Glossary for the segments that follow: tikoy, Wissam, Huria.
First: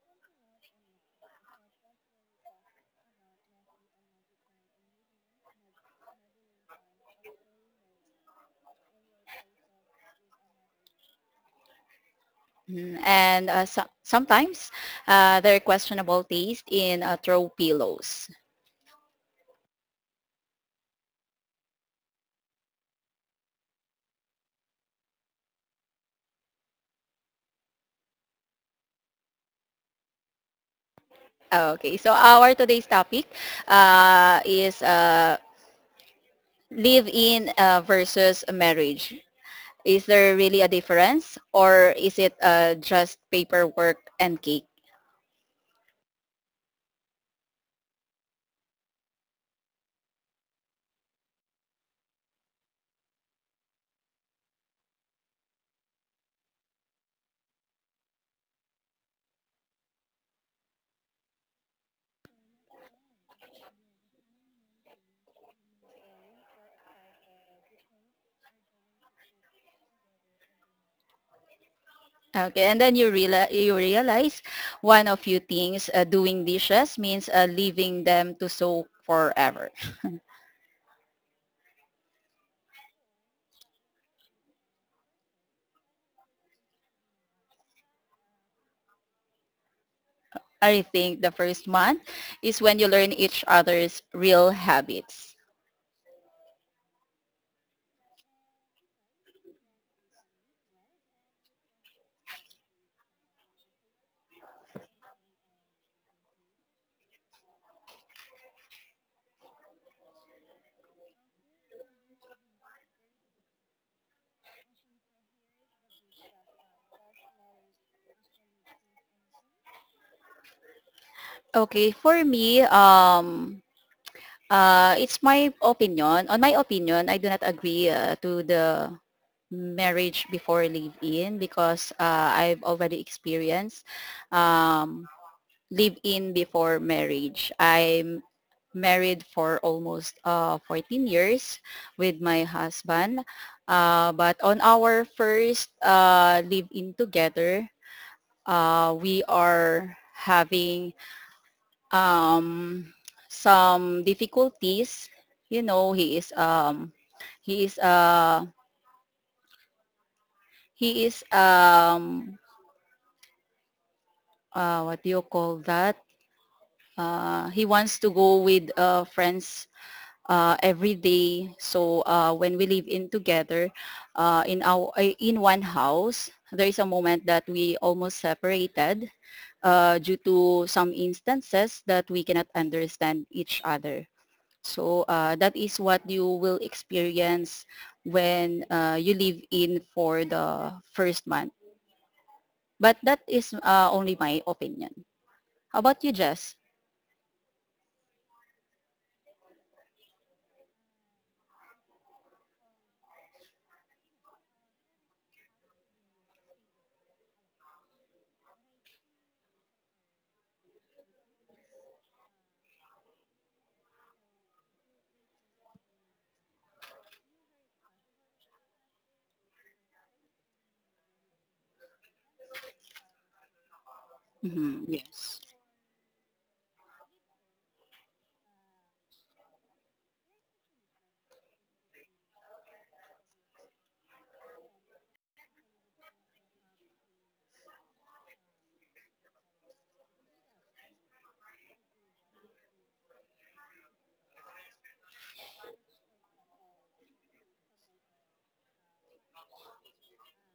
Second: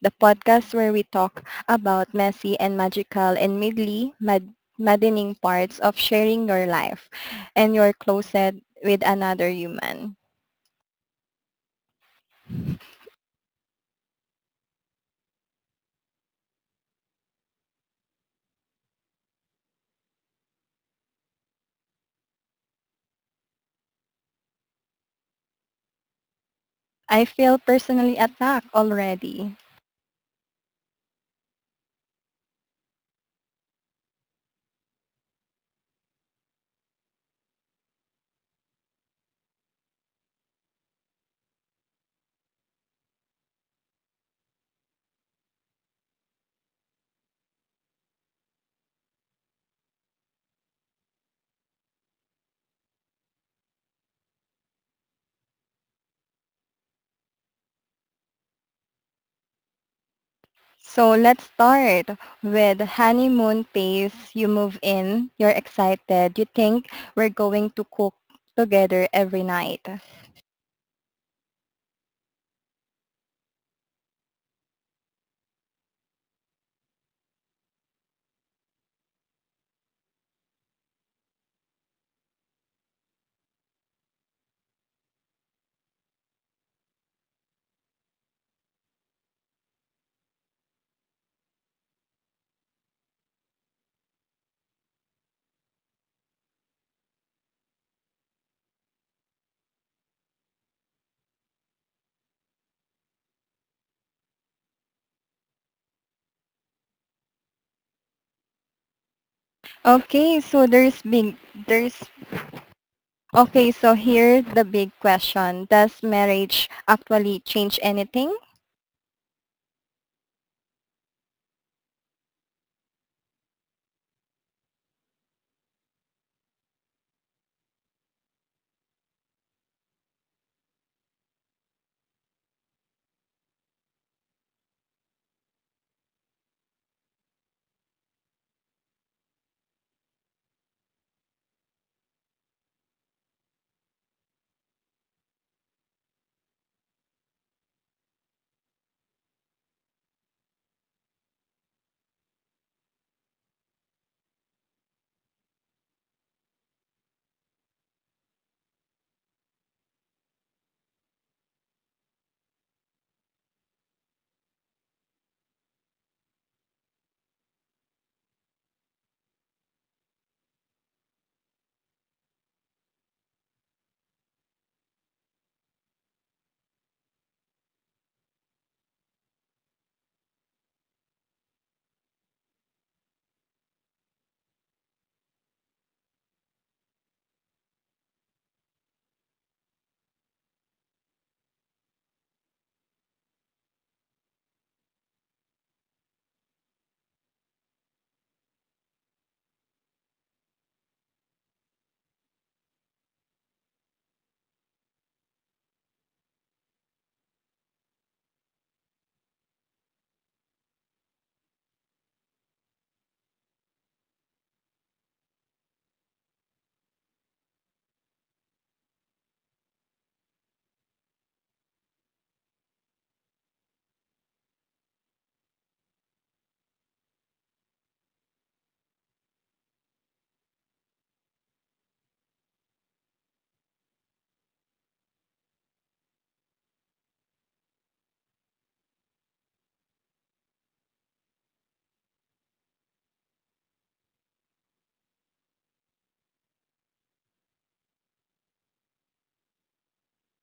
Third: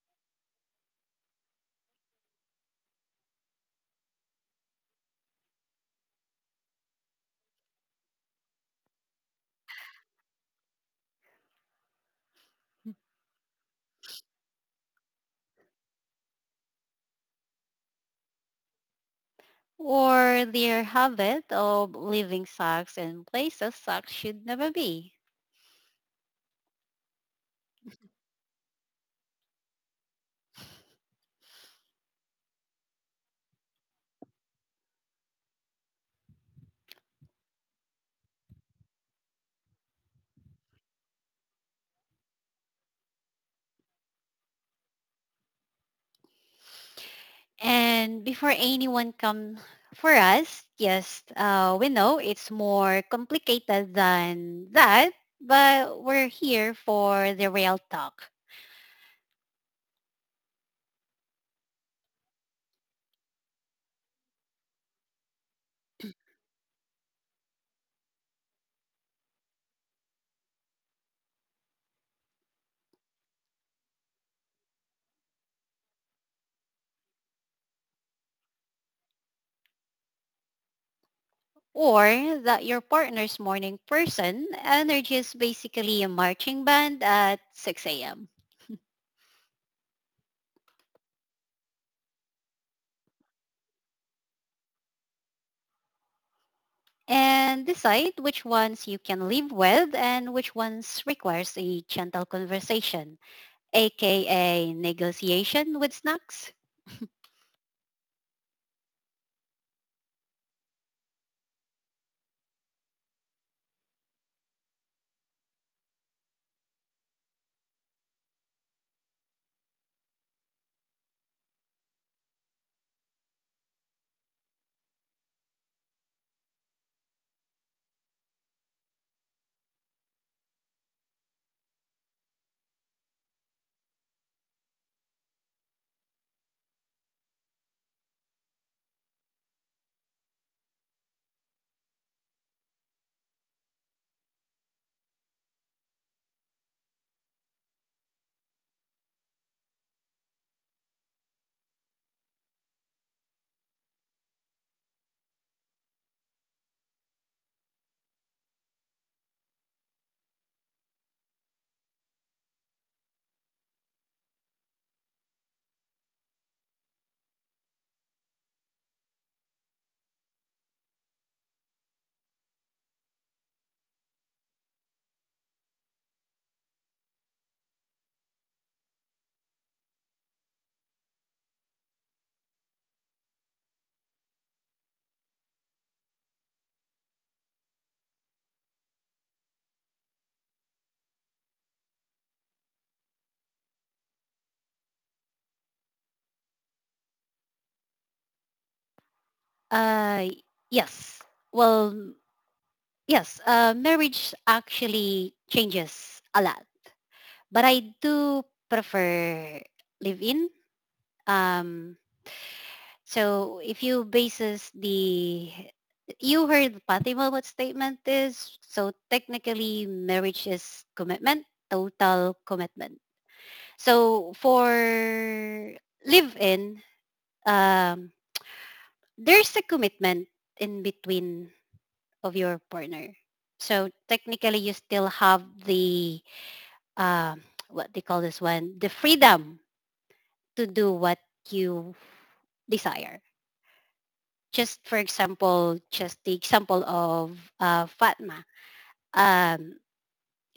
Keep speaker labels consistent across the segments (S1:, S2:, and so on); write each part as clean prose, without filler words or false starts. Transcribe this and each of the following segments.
S1: the podcast where we talk about messy and magical and maddening parts of sharing your life and your closet with another human.
S2: Mhm. And sometimes there are questionable taste in throw pillows.
S3: Or their habit of leaving socks in places socks should never be.
S1: I feel personally attacked already.
S2: Okay, so our today's topic is live-in versus marriage. Is there really a difference, or is it just paperwork and cake?
S3: And before anyone come for us, yes, we know it's more complicated than that, but we're here for the real talk.
S1: So let's start with honeymoon phase. You move in, you're excited, you think we're going to cook together every night.
S2: Okay, and then you realize one of few things: doing dishes means leaving them to soak forever.
S3: Or that your partner's morning person energy is basically a marching band at 6 a.m.
S2: I think the first month is when you learn each other's real habits.
S3: And decide which ones you can live with and which ones requires a gentle conversation. Aka negotiation with snacks?
S1: Okay, so there's big there's Okay, so here's the big question. Does marriage actually change anything?
S2: Okay, for me, it's my opinion. On my opinion, I do not agree to the marriage before live-in because I've already experienced um, live in before marriage. I'm married for almost 14 years with my husband. But on our first live in together, we are having um, some difficulties. You know, he is he is he is what do you call that? He wants to go with friends every day. So when we live in together in one house, there is a moment that we almost separated due to some instances that we cannot understand each other. So that is what you will experience when you live in for the first month. But that is only my opinion. How about you, Jess?
S3: Uh, yes. Well, yes, marriage actually changes a lot, but I do prefer live-in. Um, so if you bases the, you heard Fatima what statement is, so technically marriage is commitment, total commitment. So for
S2: Mhm, yes.
S3: live-in, um, there's a commitment in between of your partner. So technically, you still have the uh, what they call this one, the freedom to do what you desire. Just for example, just the example of Fatma. Um,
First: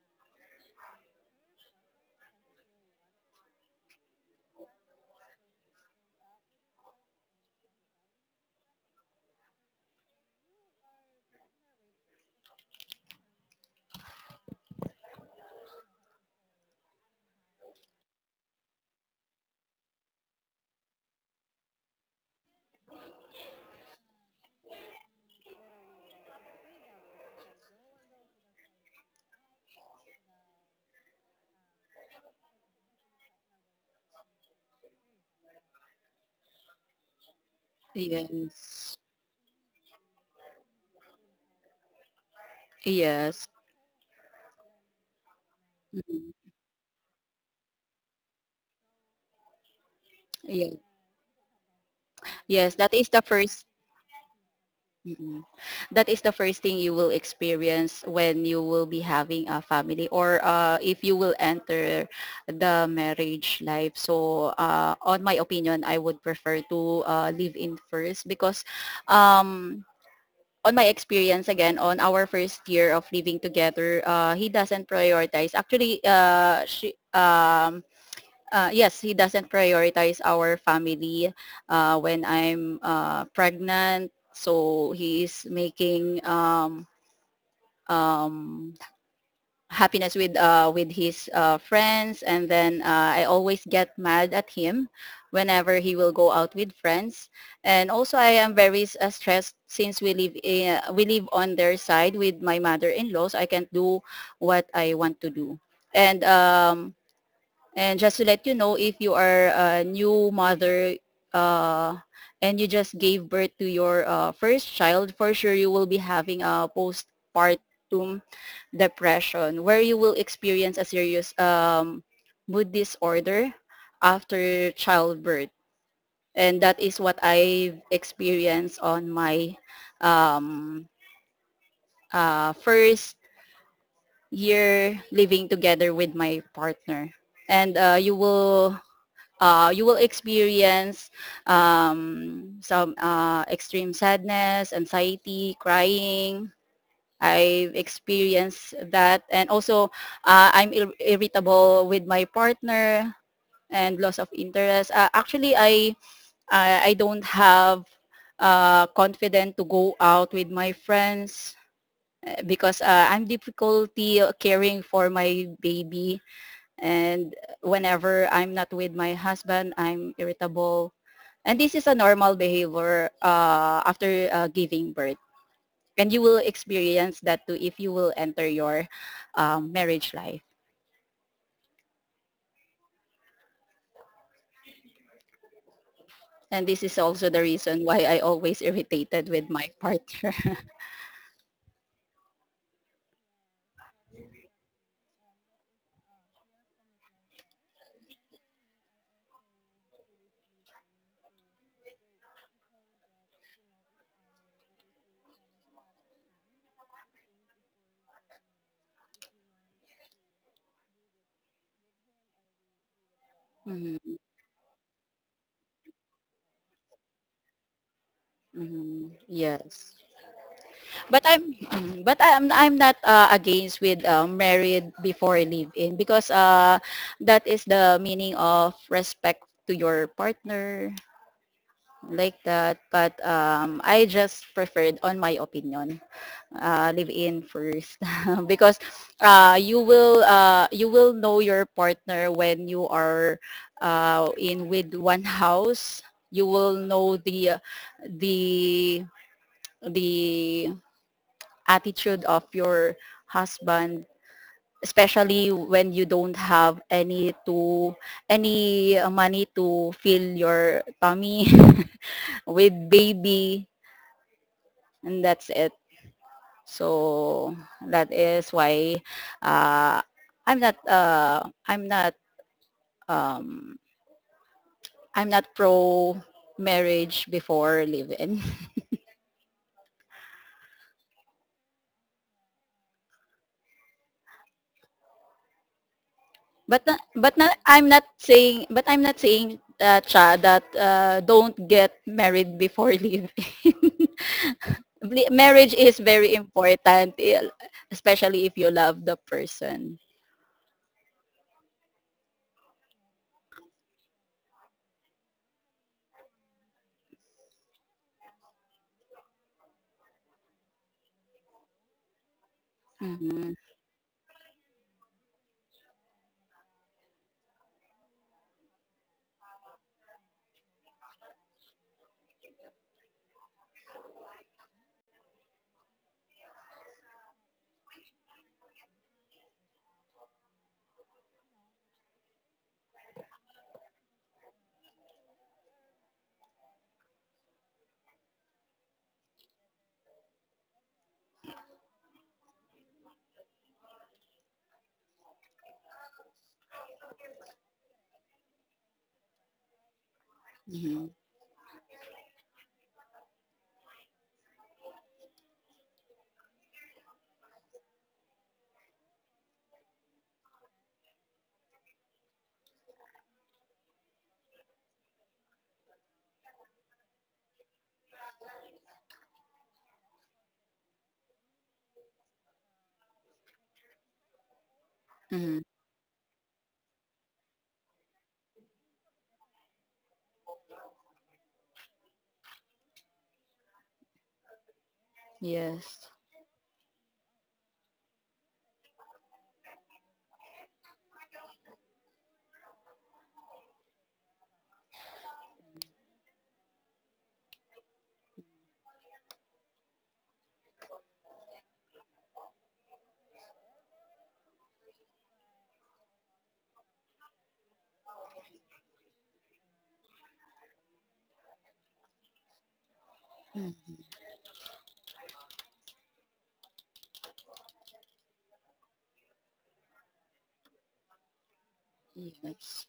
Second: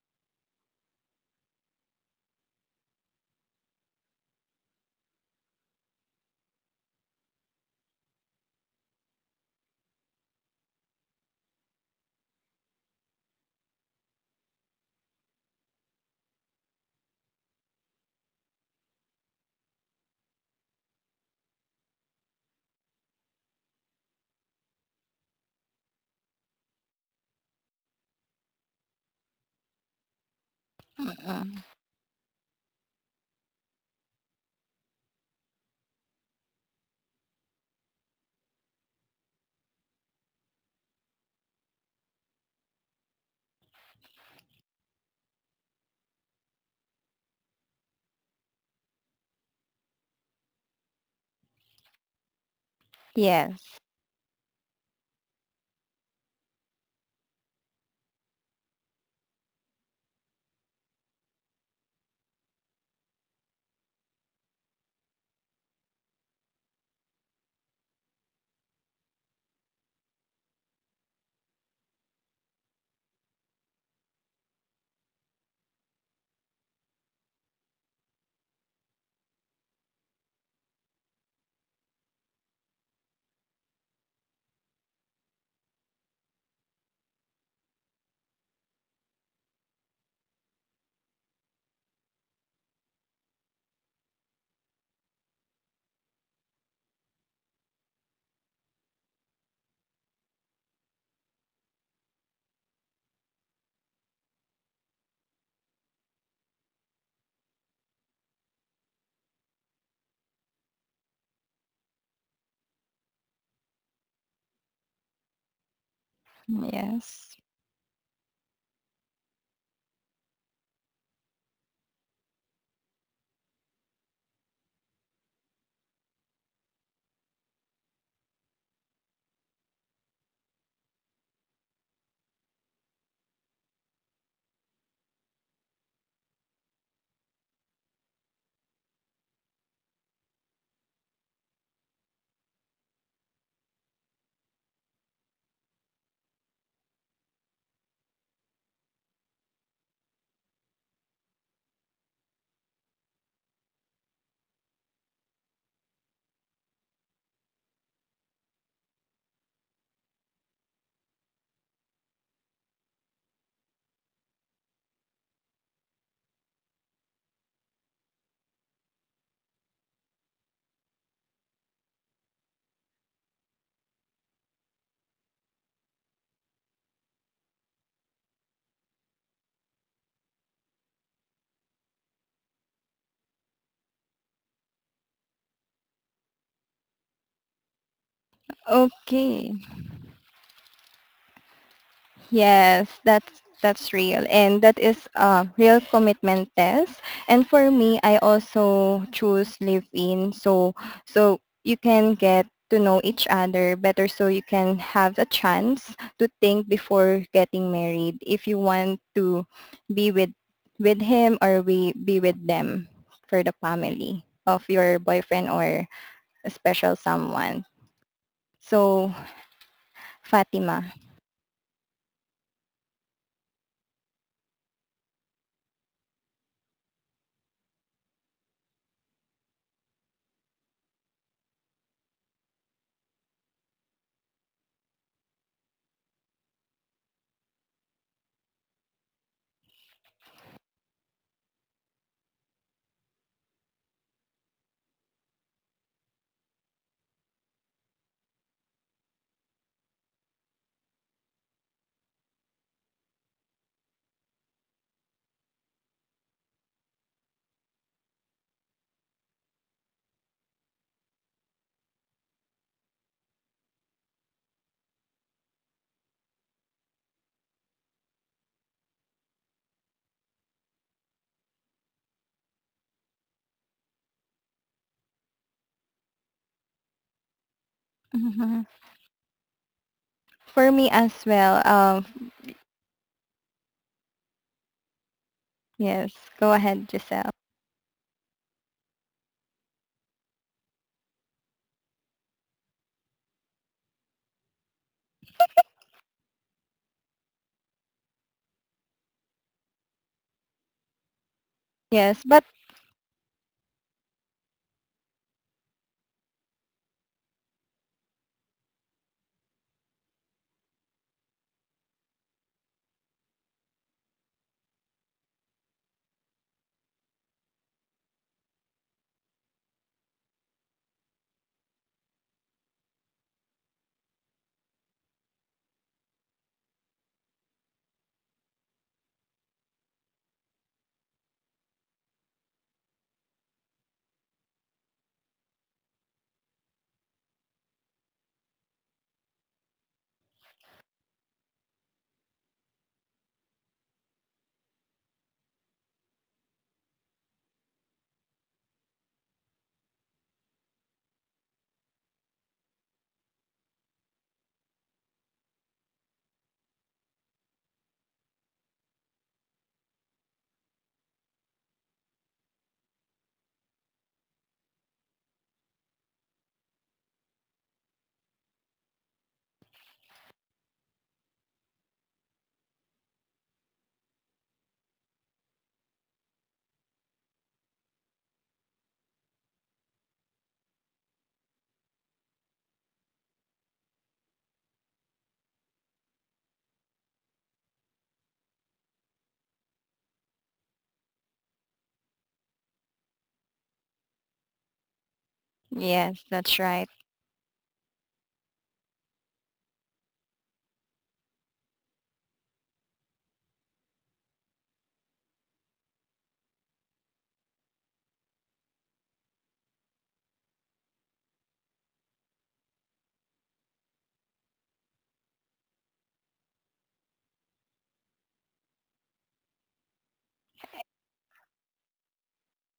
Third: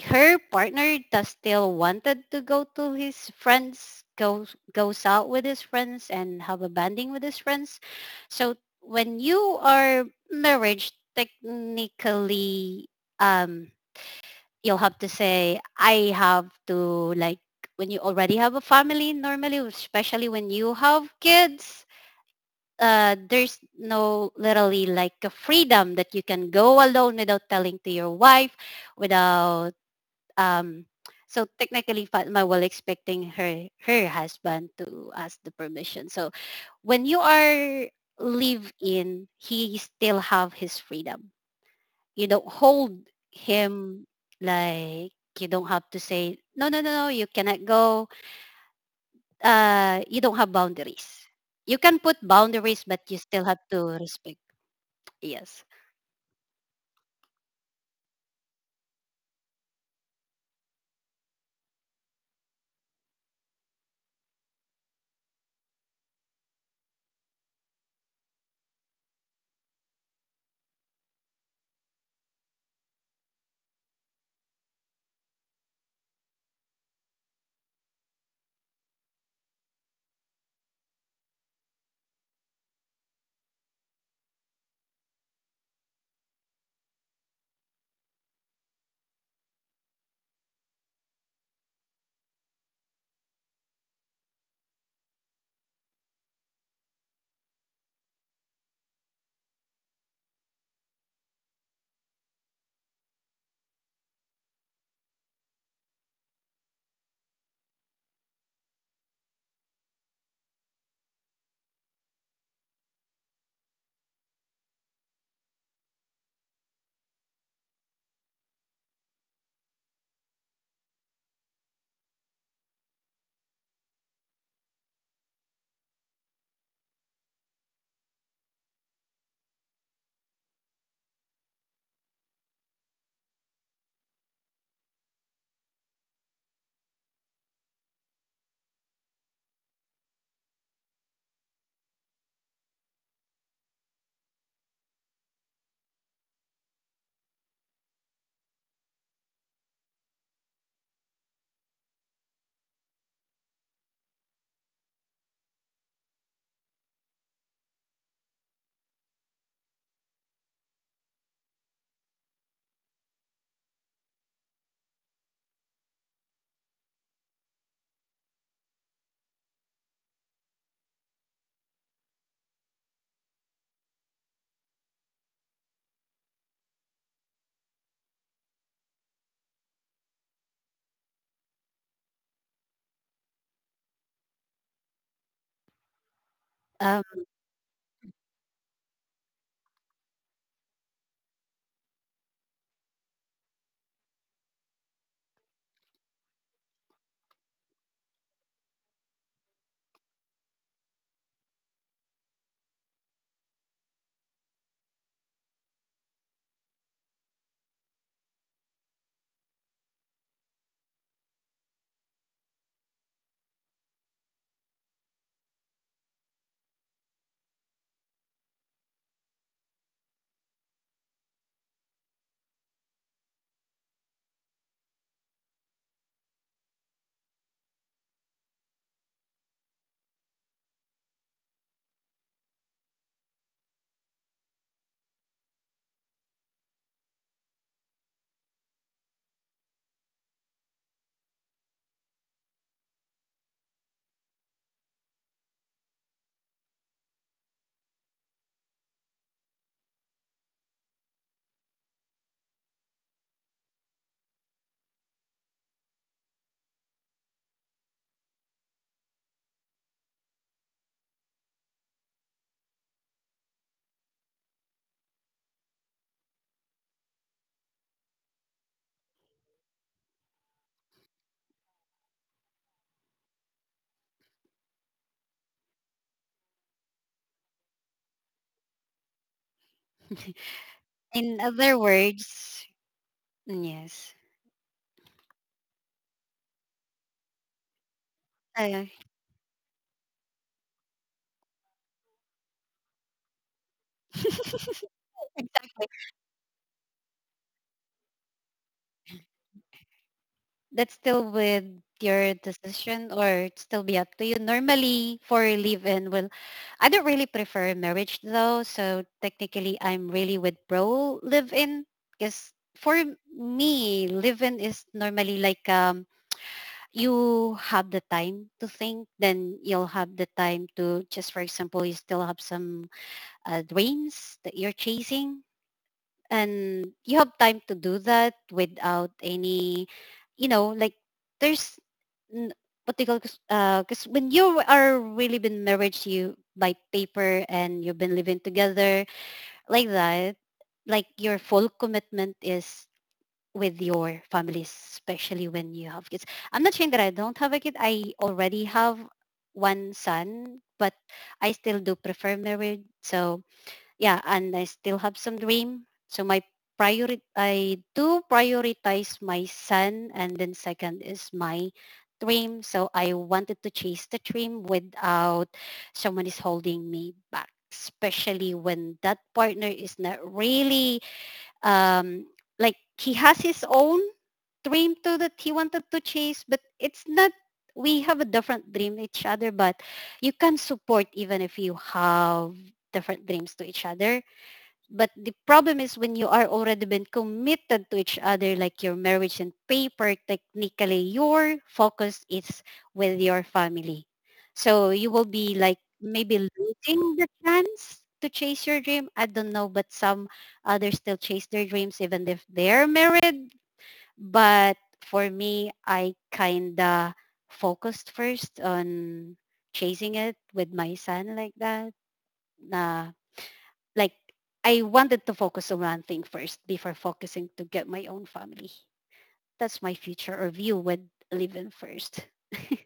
S3: Her partner does still wanted to go to his friends goes out with his friends and have a bonding with his friends. So when you are married, technically um you'll have to say I have to like, when you already have a family, normally especially when you have kids, there's no literally like a freedom that you can go alone without telling to your wife, without um so
S1: Mm,
S3: technically Fatma was expecting her husband to ask the permission. So when you are live
S2: Yes.
S3: in, he still have his freedom. You don't hold
S2: Yes.
S3: him, like you don't have to
S2: Mhm,
S3: say no, you cannot go. You don't have boundaries. You can put
S2: yes,
S3: boundaries
S2: that
S3: but
S2: is
S3: you
S2: the
S3: still have
S2: first
S1: Yes.
S3: to respect.
S2: mm-mm.
S3: Yes.
S2: that is the first thing you will experience when you will be having a family or if you will enter the marriage life. So on my opinion, I would prefer to live in first because um, on my experience again, on our first year of living together, he doesn't prioritize. Actually, yes, he doesn't prioritize our family when I'm pregnant. So he is making um, happiness with with his friends, and then I always get mad at him whenever he will go out with friends. And also, I am very stressed since we live on their side with my mother-in-law, so I can't do what I want to do. And um, and just to let you know, if you are a new mother uh, and you just gave birth to your first child, for sure you will be having a
S1: Yes.
S2: postpartum depression where you will experience a serious mood disorder after childbirth. And that is what I've experienced on my um, first year living together with my partner. And you will experience some extreme sadness, anxiety, crying. I've experienced that. And also, I'm irritable with my partner and loss of interest. Actually, I don't have confident to go out with my friends because I'm difficulty caring for my baby and whenever I'm not with my husband, I'm irritable. And this is a normal behavior after giving birth. And you will experience that too if you will enter your marriage life. And this is
S3: Um
S2: also the reason why I always irritated
S1: Okay.
S2: with my partner.
S1: Yes, that's real, and that is a real commitment test. And for me, I also choose live in, so so you can get to know each other better, so you can have a chance to think before getting married if you want to be with him, or we be with them, for the
S2: Mhm.
S1: family of your boyfriend or a special someone. So,
S2: Mhm. Yes,
S1: Fatima.
S2: but I'm mhm, but I'm not against with married before live-in because that is the meaning of respect to your partner like that. But I just preferred, on my opinion, live in first because you will know your partner when you are in with one house. You will know the the attitude of your husband especially when you don't have any money to fill your tummy with baby and that's it. So that is why uh, I'm not uh, I'm not um, I'm not pro marriage before live-in.
S1: Mhm. For me as
S3: in
S1: well,
S3: other words, yes.
S1: yes, go ahead,
S2: But
S1: Giselle.
S2: not, I'm not saying but
S3: Uh,
S2: I'm not saying cha that don't get married before live-in. Marriage
S3: exactly.
S2: is very important, eh, especially if you love the person.
S3: That's still with
S1: Yes,
S3: your
S1: but
S3: decision, or it's still be up to you. Normally for live-in, well, I don't really prefer marriage though, so technically I'm really with pro live-in. Because for
S2: Mm-hmm.
S3: me, live-in is normally like, you have the time to think, then you'll have the time to just, for example, you still have some dreams that you're chasing and you have time to do that without any, you know, like, there's n- what they call, because when you are really been married to you by paper and you've been living together like that, like your full commitment is with your families, especially when you have kids. I'm not saying that I don't have a kid, I already have one son, but
S2: Mm-hmm.
S3: I still do prefer married. So yeah, and I still have some dream. So my priority, I do prioritize my son, and then second is my dream. So I wanted to chase the dream without someone is holding me back, especially when that partner is not really um, like he has his own dream too that he
S2: Mm-hmm.
S3: wanted to chase, but it's not. We have a different dream each other, but you can support even if you have different dreams to each other. But the problem is
S2: Yes.
S3: when you are already been committed to each other like your marriage and paper, technically your focus is with your family. So you will be like
S1: yes,
S3: maybe
S1: that's right.
S3: losing the chance to chase your dream, I don't know, but some others still chase their dreams even if they're married. But for me, I kinda focused first on chasing it with my son, like that na,
S2: Mm,
S3: like I wanted to focus on one thing first before focusing to get my own family. That's my future or view with living first.
S2: yes.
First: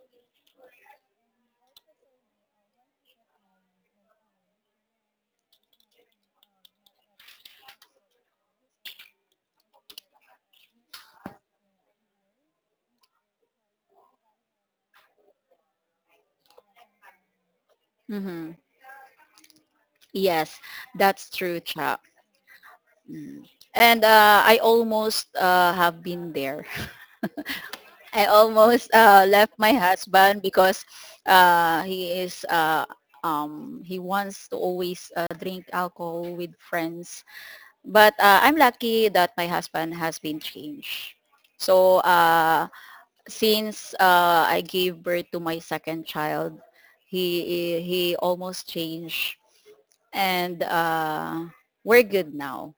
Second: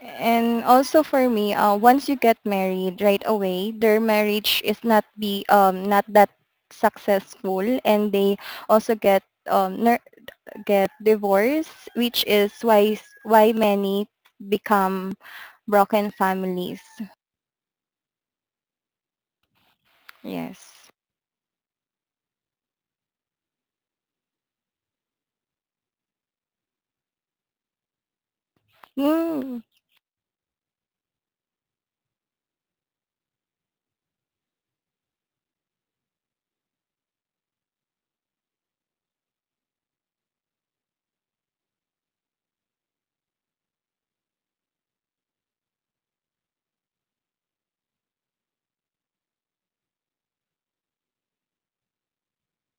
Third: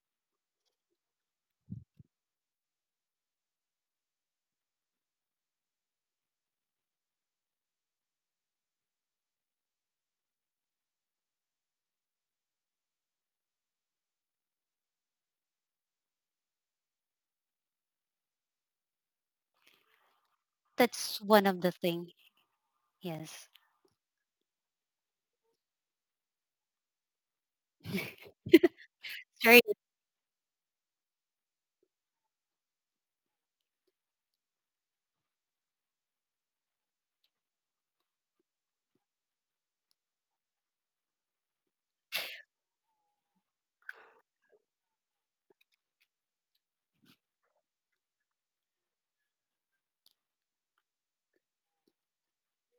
S1: And also for me, once you get married right away, their marriage is not that successful, and they also get um ner- get divorced, which is why why many become broken families.
S2: Mm-hmm. Yes,
S1: Yes.
S3: That's
S2: that's
S3: one
S2: true,
S3: of the
S2: Cha.
S3: thing.
S2: Mm.
S3: Yes.
S2: And I almost have been there. I almost left
S3: Sorry.
S1: Mm.
S2: my husband because uh, he is uh, he wants to always drink alcohol with friends. But I'm lucky that my husband has been changed. So since I gave birth to my second child, he almost changed, and we're good now.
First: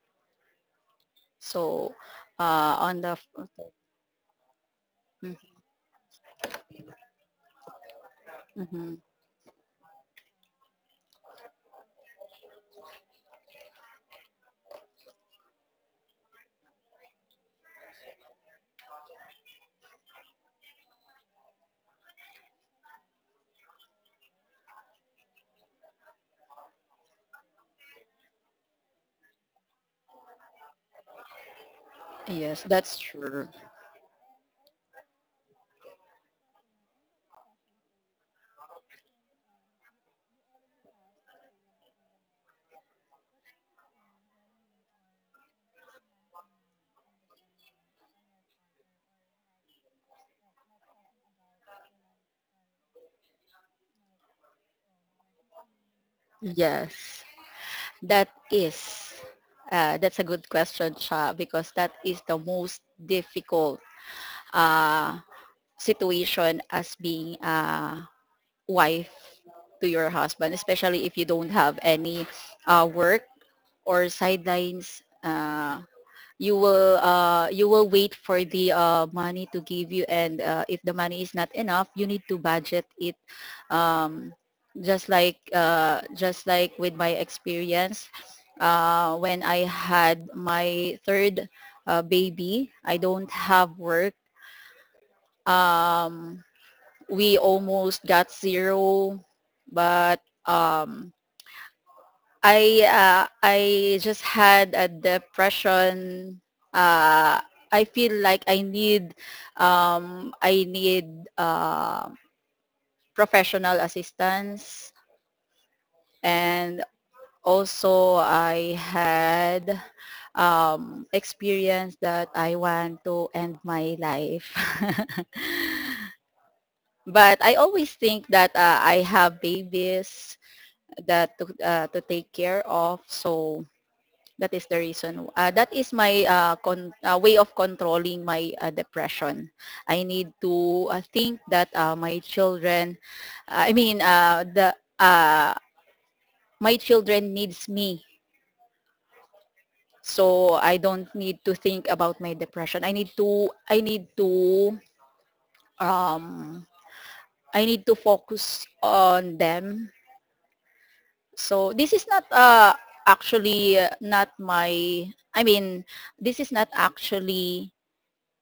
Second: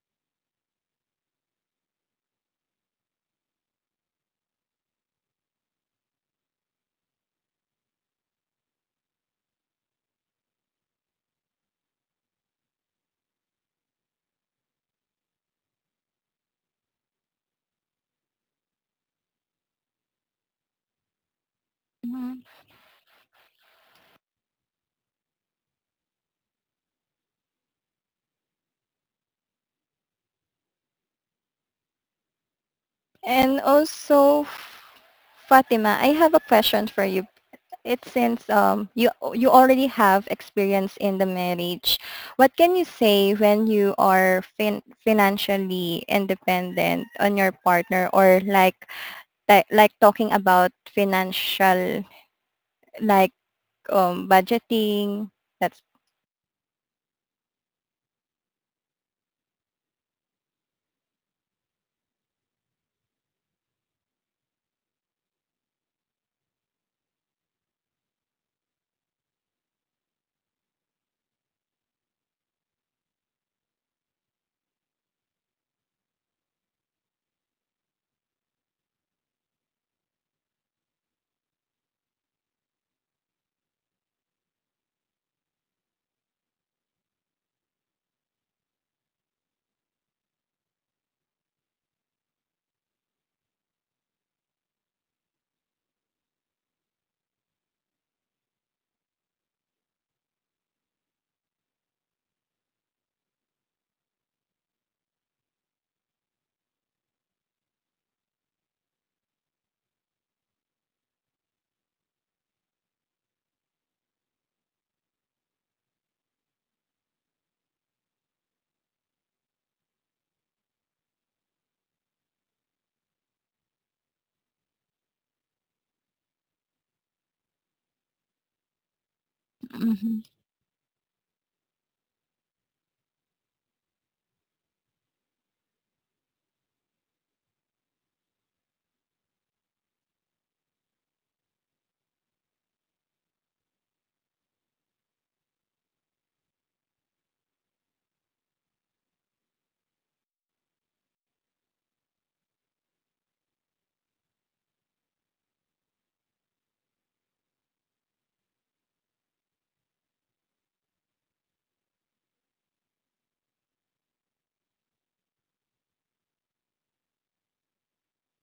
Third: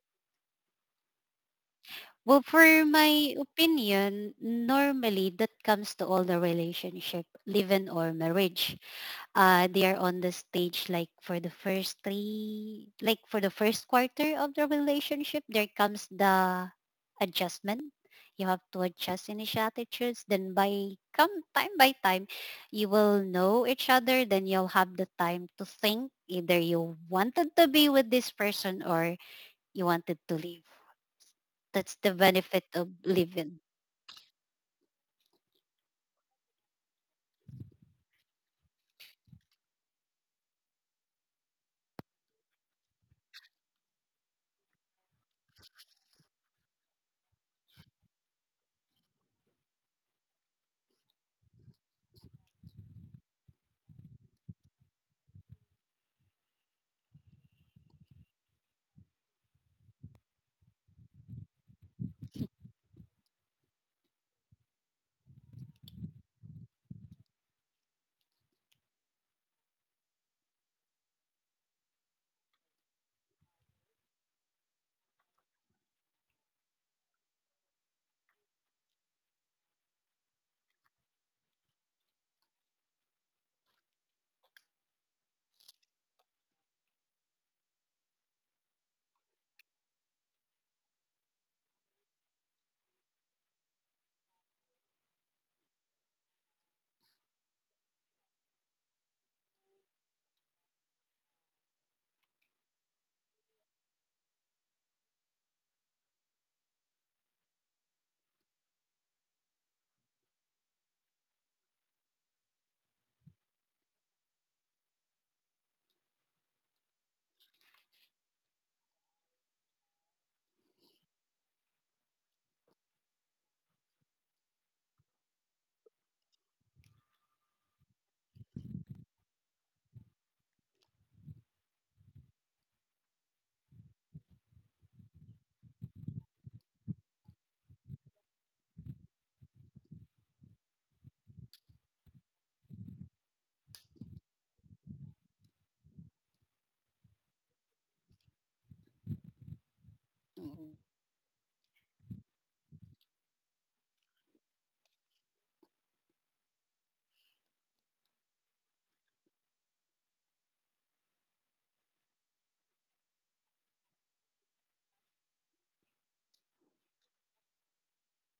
S2: So,
S3: Well, for
S2: on the
S3: my opinion, normally that
S2: Mm-hmm.
S3: comes to all the relationship, live-in or marriage.
S2: Mm-hmm.
S3: They are on the stage like for the first three, like for the first quarter of the relationship, there comes the adjustment. You have to adjust initial attitudes, then by come time by time
S1: Mm.
S3: you will know each other, then you'll have the time to think either you wanted to be with this person or you wanted to leave. That's the
S2: Yes,
S3: benefit of
S2: that's true.
S3: living.
S1: And also, Fatima, I have a question for you. It's since you already have experience in the marriage. What can you say when you are financially independent on your partner, or like like talking about financial, like, budgeting? That's.
S2: Yes, that is. That's a good question, Cha, because that is the most difficult uh, situation as being a wife to your husband, especially if you don't have any work or sidelines. You will wait for the money to give you and if the money is not enough you need to budget it um, just like with my experience when I had my third baby I don't have work um, we almost got zero but I just had a depression. Uh, I feel like I need professional assistance, and also I had experience that I want to end my life. But I always think that I have
S1: Mhm.
S2: babies that to take care of, so. That is the reason. That is my way of controlling my depression. I need to think that my children, I mean, the my children needs me, so
S3: Mm,
S2: I don't need to think about my depression. Um, I need to focus on them. So this is not actually not my. I mean, this is not actually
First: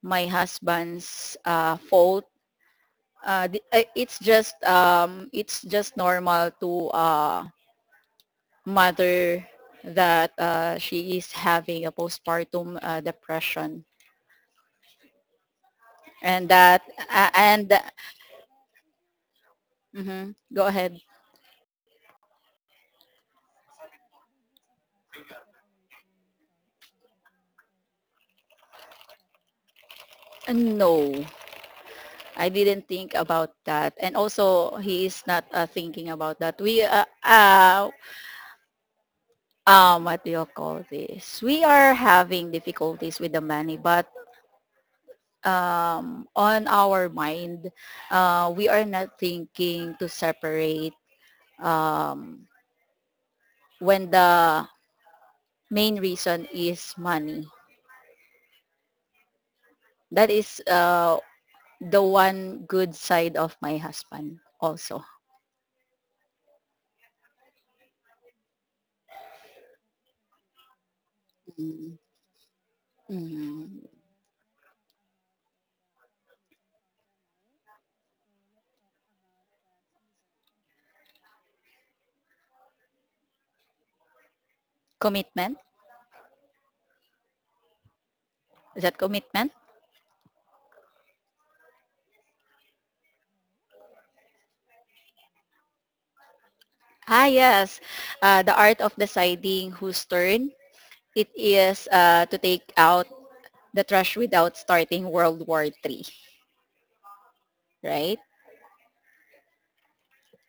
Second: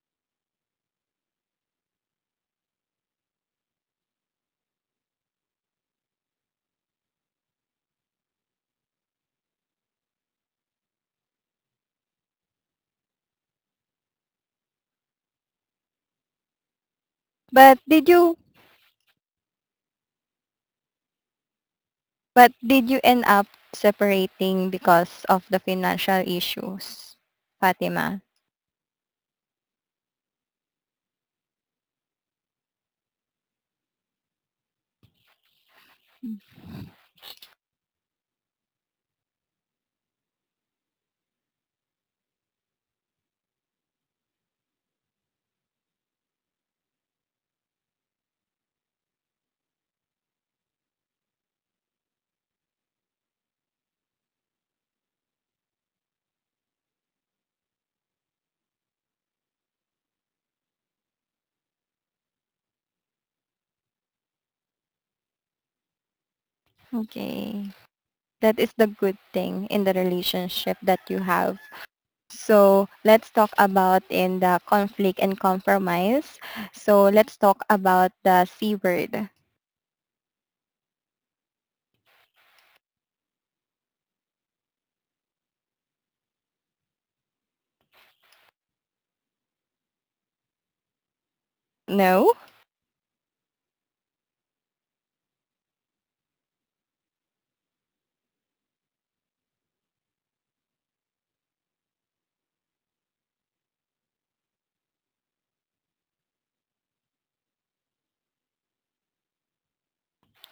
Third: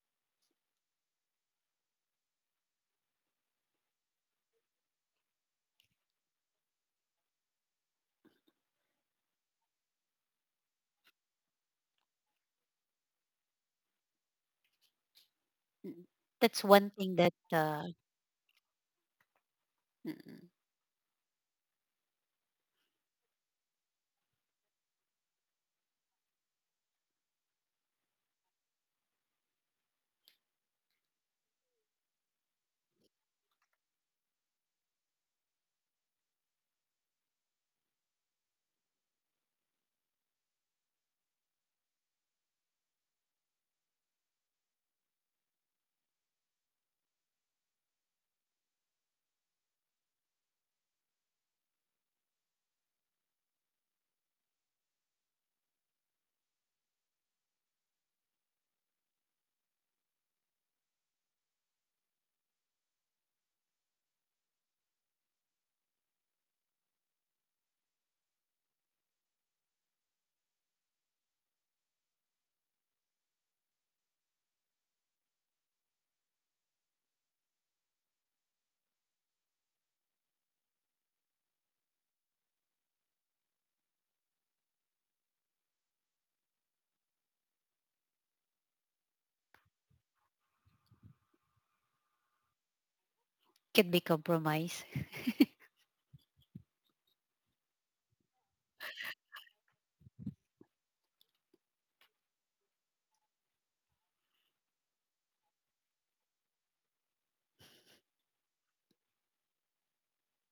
S2: my husband's fault. Uh, it's just normal to mother that she is having a postpartum depression
S3: mm.
S2: and
S3: That's
S2: that
S3: one thing
S2: uh,
S3: that
S2: and
S1: But did you,
S3: mm,
S2: mhm,
S3: mm,
S2: go ahead.
S1: but did you end up separating because of the financial issues, Fatima?
S2: No, I didn't think about that, and also he is not thinking
S1: Mm,
S2: about that. We What do you call this? We are having difficulties with the money, but on our mind, we are not thinking to separate um, when the main reason is money. That is the one good side of my husband also.
S1: Okay. That is the good thing in the relationship that you have.
S2: Mm.
S1: So let's talk
S2: Mm.
S1: about in the conflict and compromise. So let's talk about the C word.
S2: Commitment? Is that commitment?
S1: No?
S3: could be compromised.
S2: Ah, yes. The art of deciding whose turn it is to take out the trash without starting World War Three, right?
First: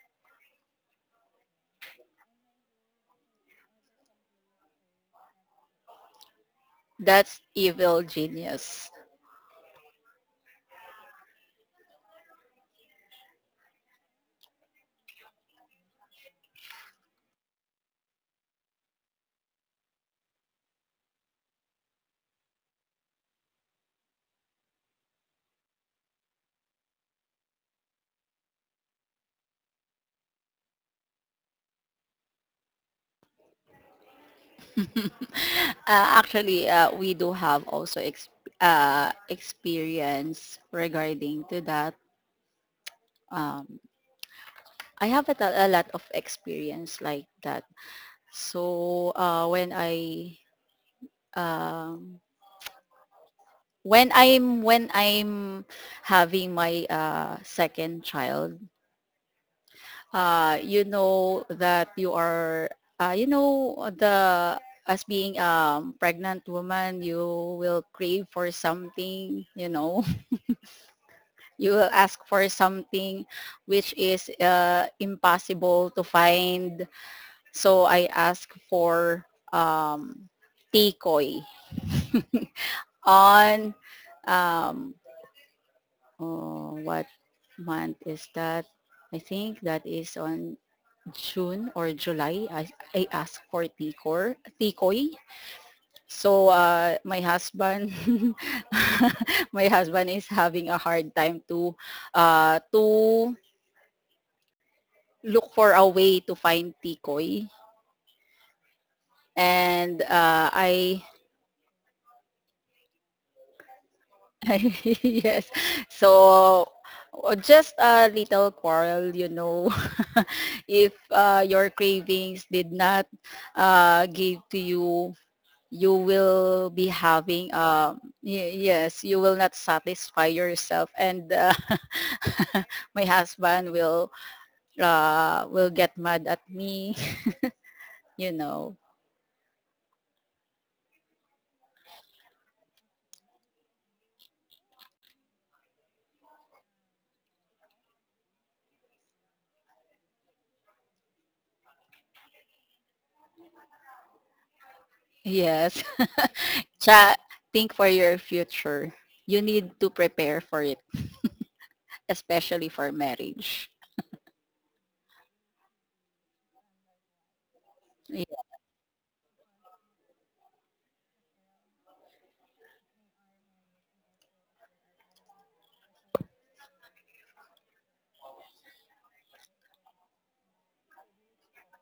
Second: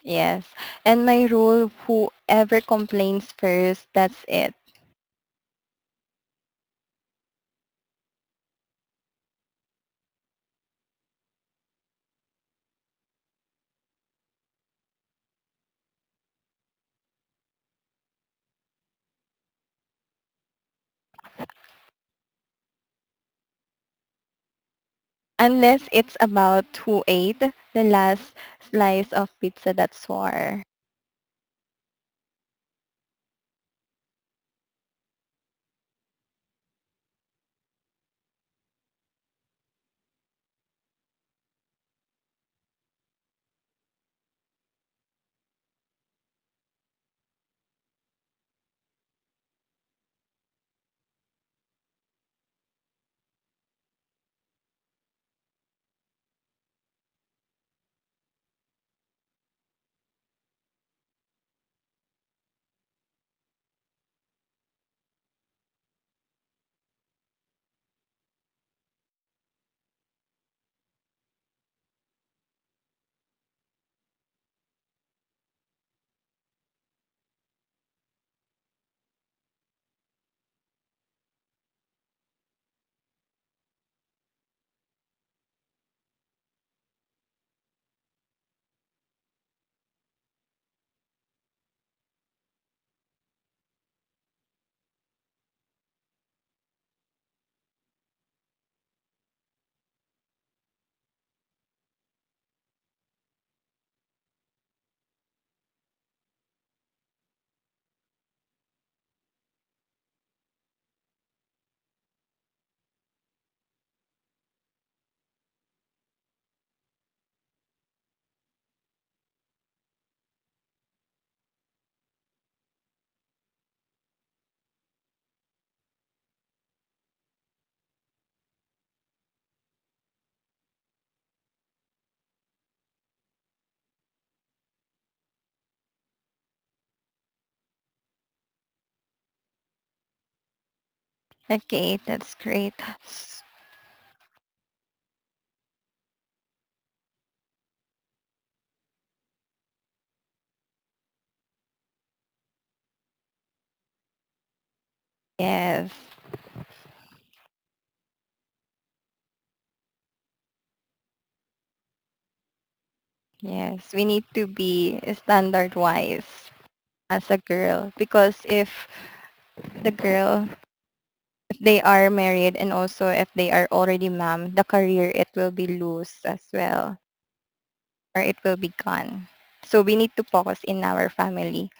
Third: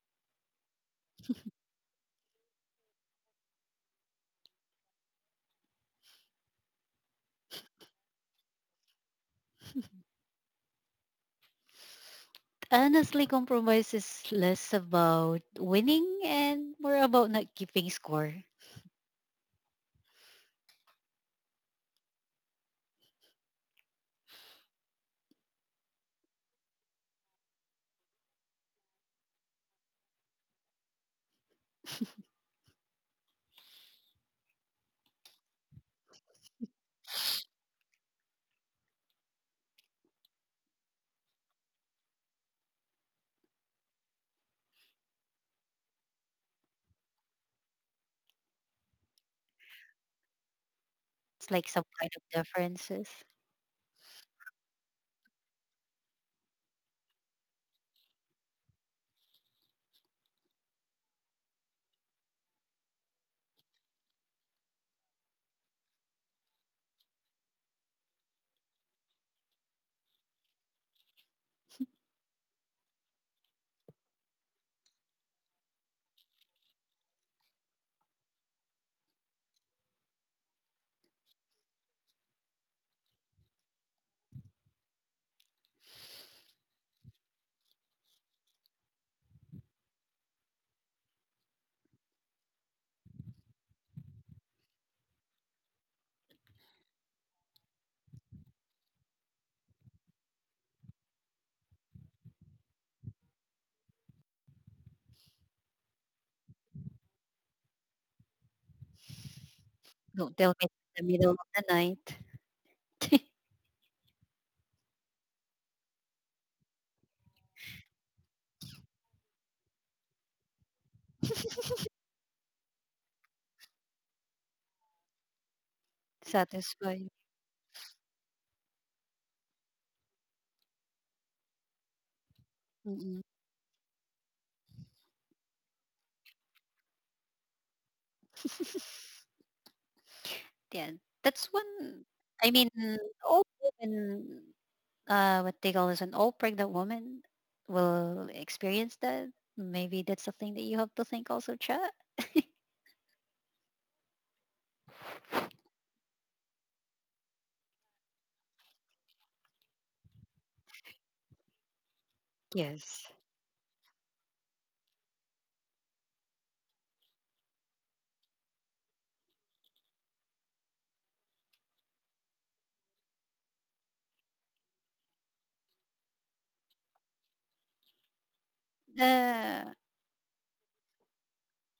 S1: Yes. And my rule, whoever complains first, that's it.
S2: That's evil genius.
S3: Honestly, compromise is less about winning and more about not keeping score.
S1: Unless it's about who ate the last slice of pizza, that's war.
S2: Actually, we do have also experience regarding to that. Um, I have a lot of experience like that. So
S3: It's like some kind
S2: um,
S3: of differences.
S2: when I'm having my second child, you know that you are you know the as being a pregnant woman, you will crave for something, you know. You will ask for something which is impossible to find. So I asked for um, tikoy on um, oh, what month is that? I think that is on June or July. I asked for tikoy. So my husband is having a hard time to look for a way to find tikoy. And
S3: Don't
S2: uh,
S3: tell me it's the
S2: I,
S3: middle of the night.
S2: yes, so just a little quarrel, you know, if your cravings did not give to you, you will be
S3: Satisfied.
S2: having, y- yes, you will not satisfy yourself. And my
S3: Mm-mm.
S2: husband will get mad at me, you know.
S3: Yeah, that's
S1: Okay,
S3: one.
S1: that's
S3: I mean,
S1: great.
S3: all
S1: S-
S3: women, what they call is an all pregnant woman will experience that. Maybe that's something that you have to think also, chat.
S2: Yes.
S1: yes.
S2: Cha, think for your future. You need to prepare for it, especially for
S3: Yes.
S2: marriage.
S1: Yes. We need to be standard wise as a girl,
S2: Yeah.
S1: because if the girl, if they are married and also if they are already mom, the career, it will be loose as well, or it will be gone.
S3: Uh,
S1: So we need to focus in our family.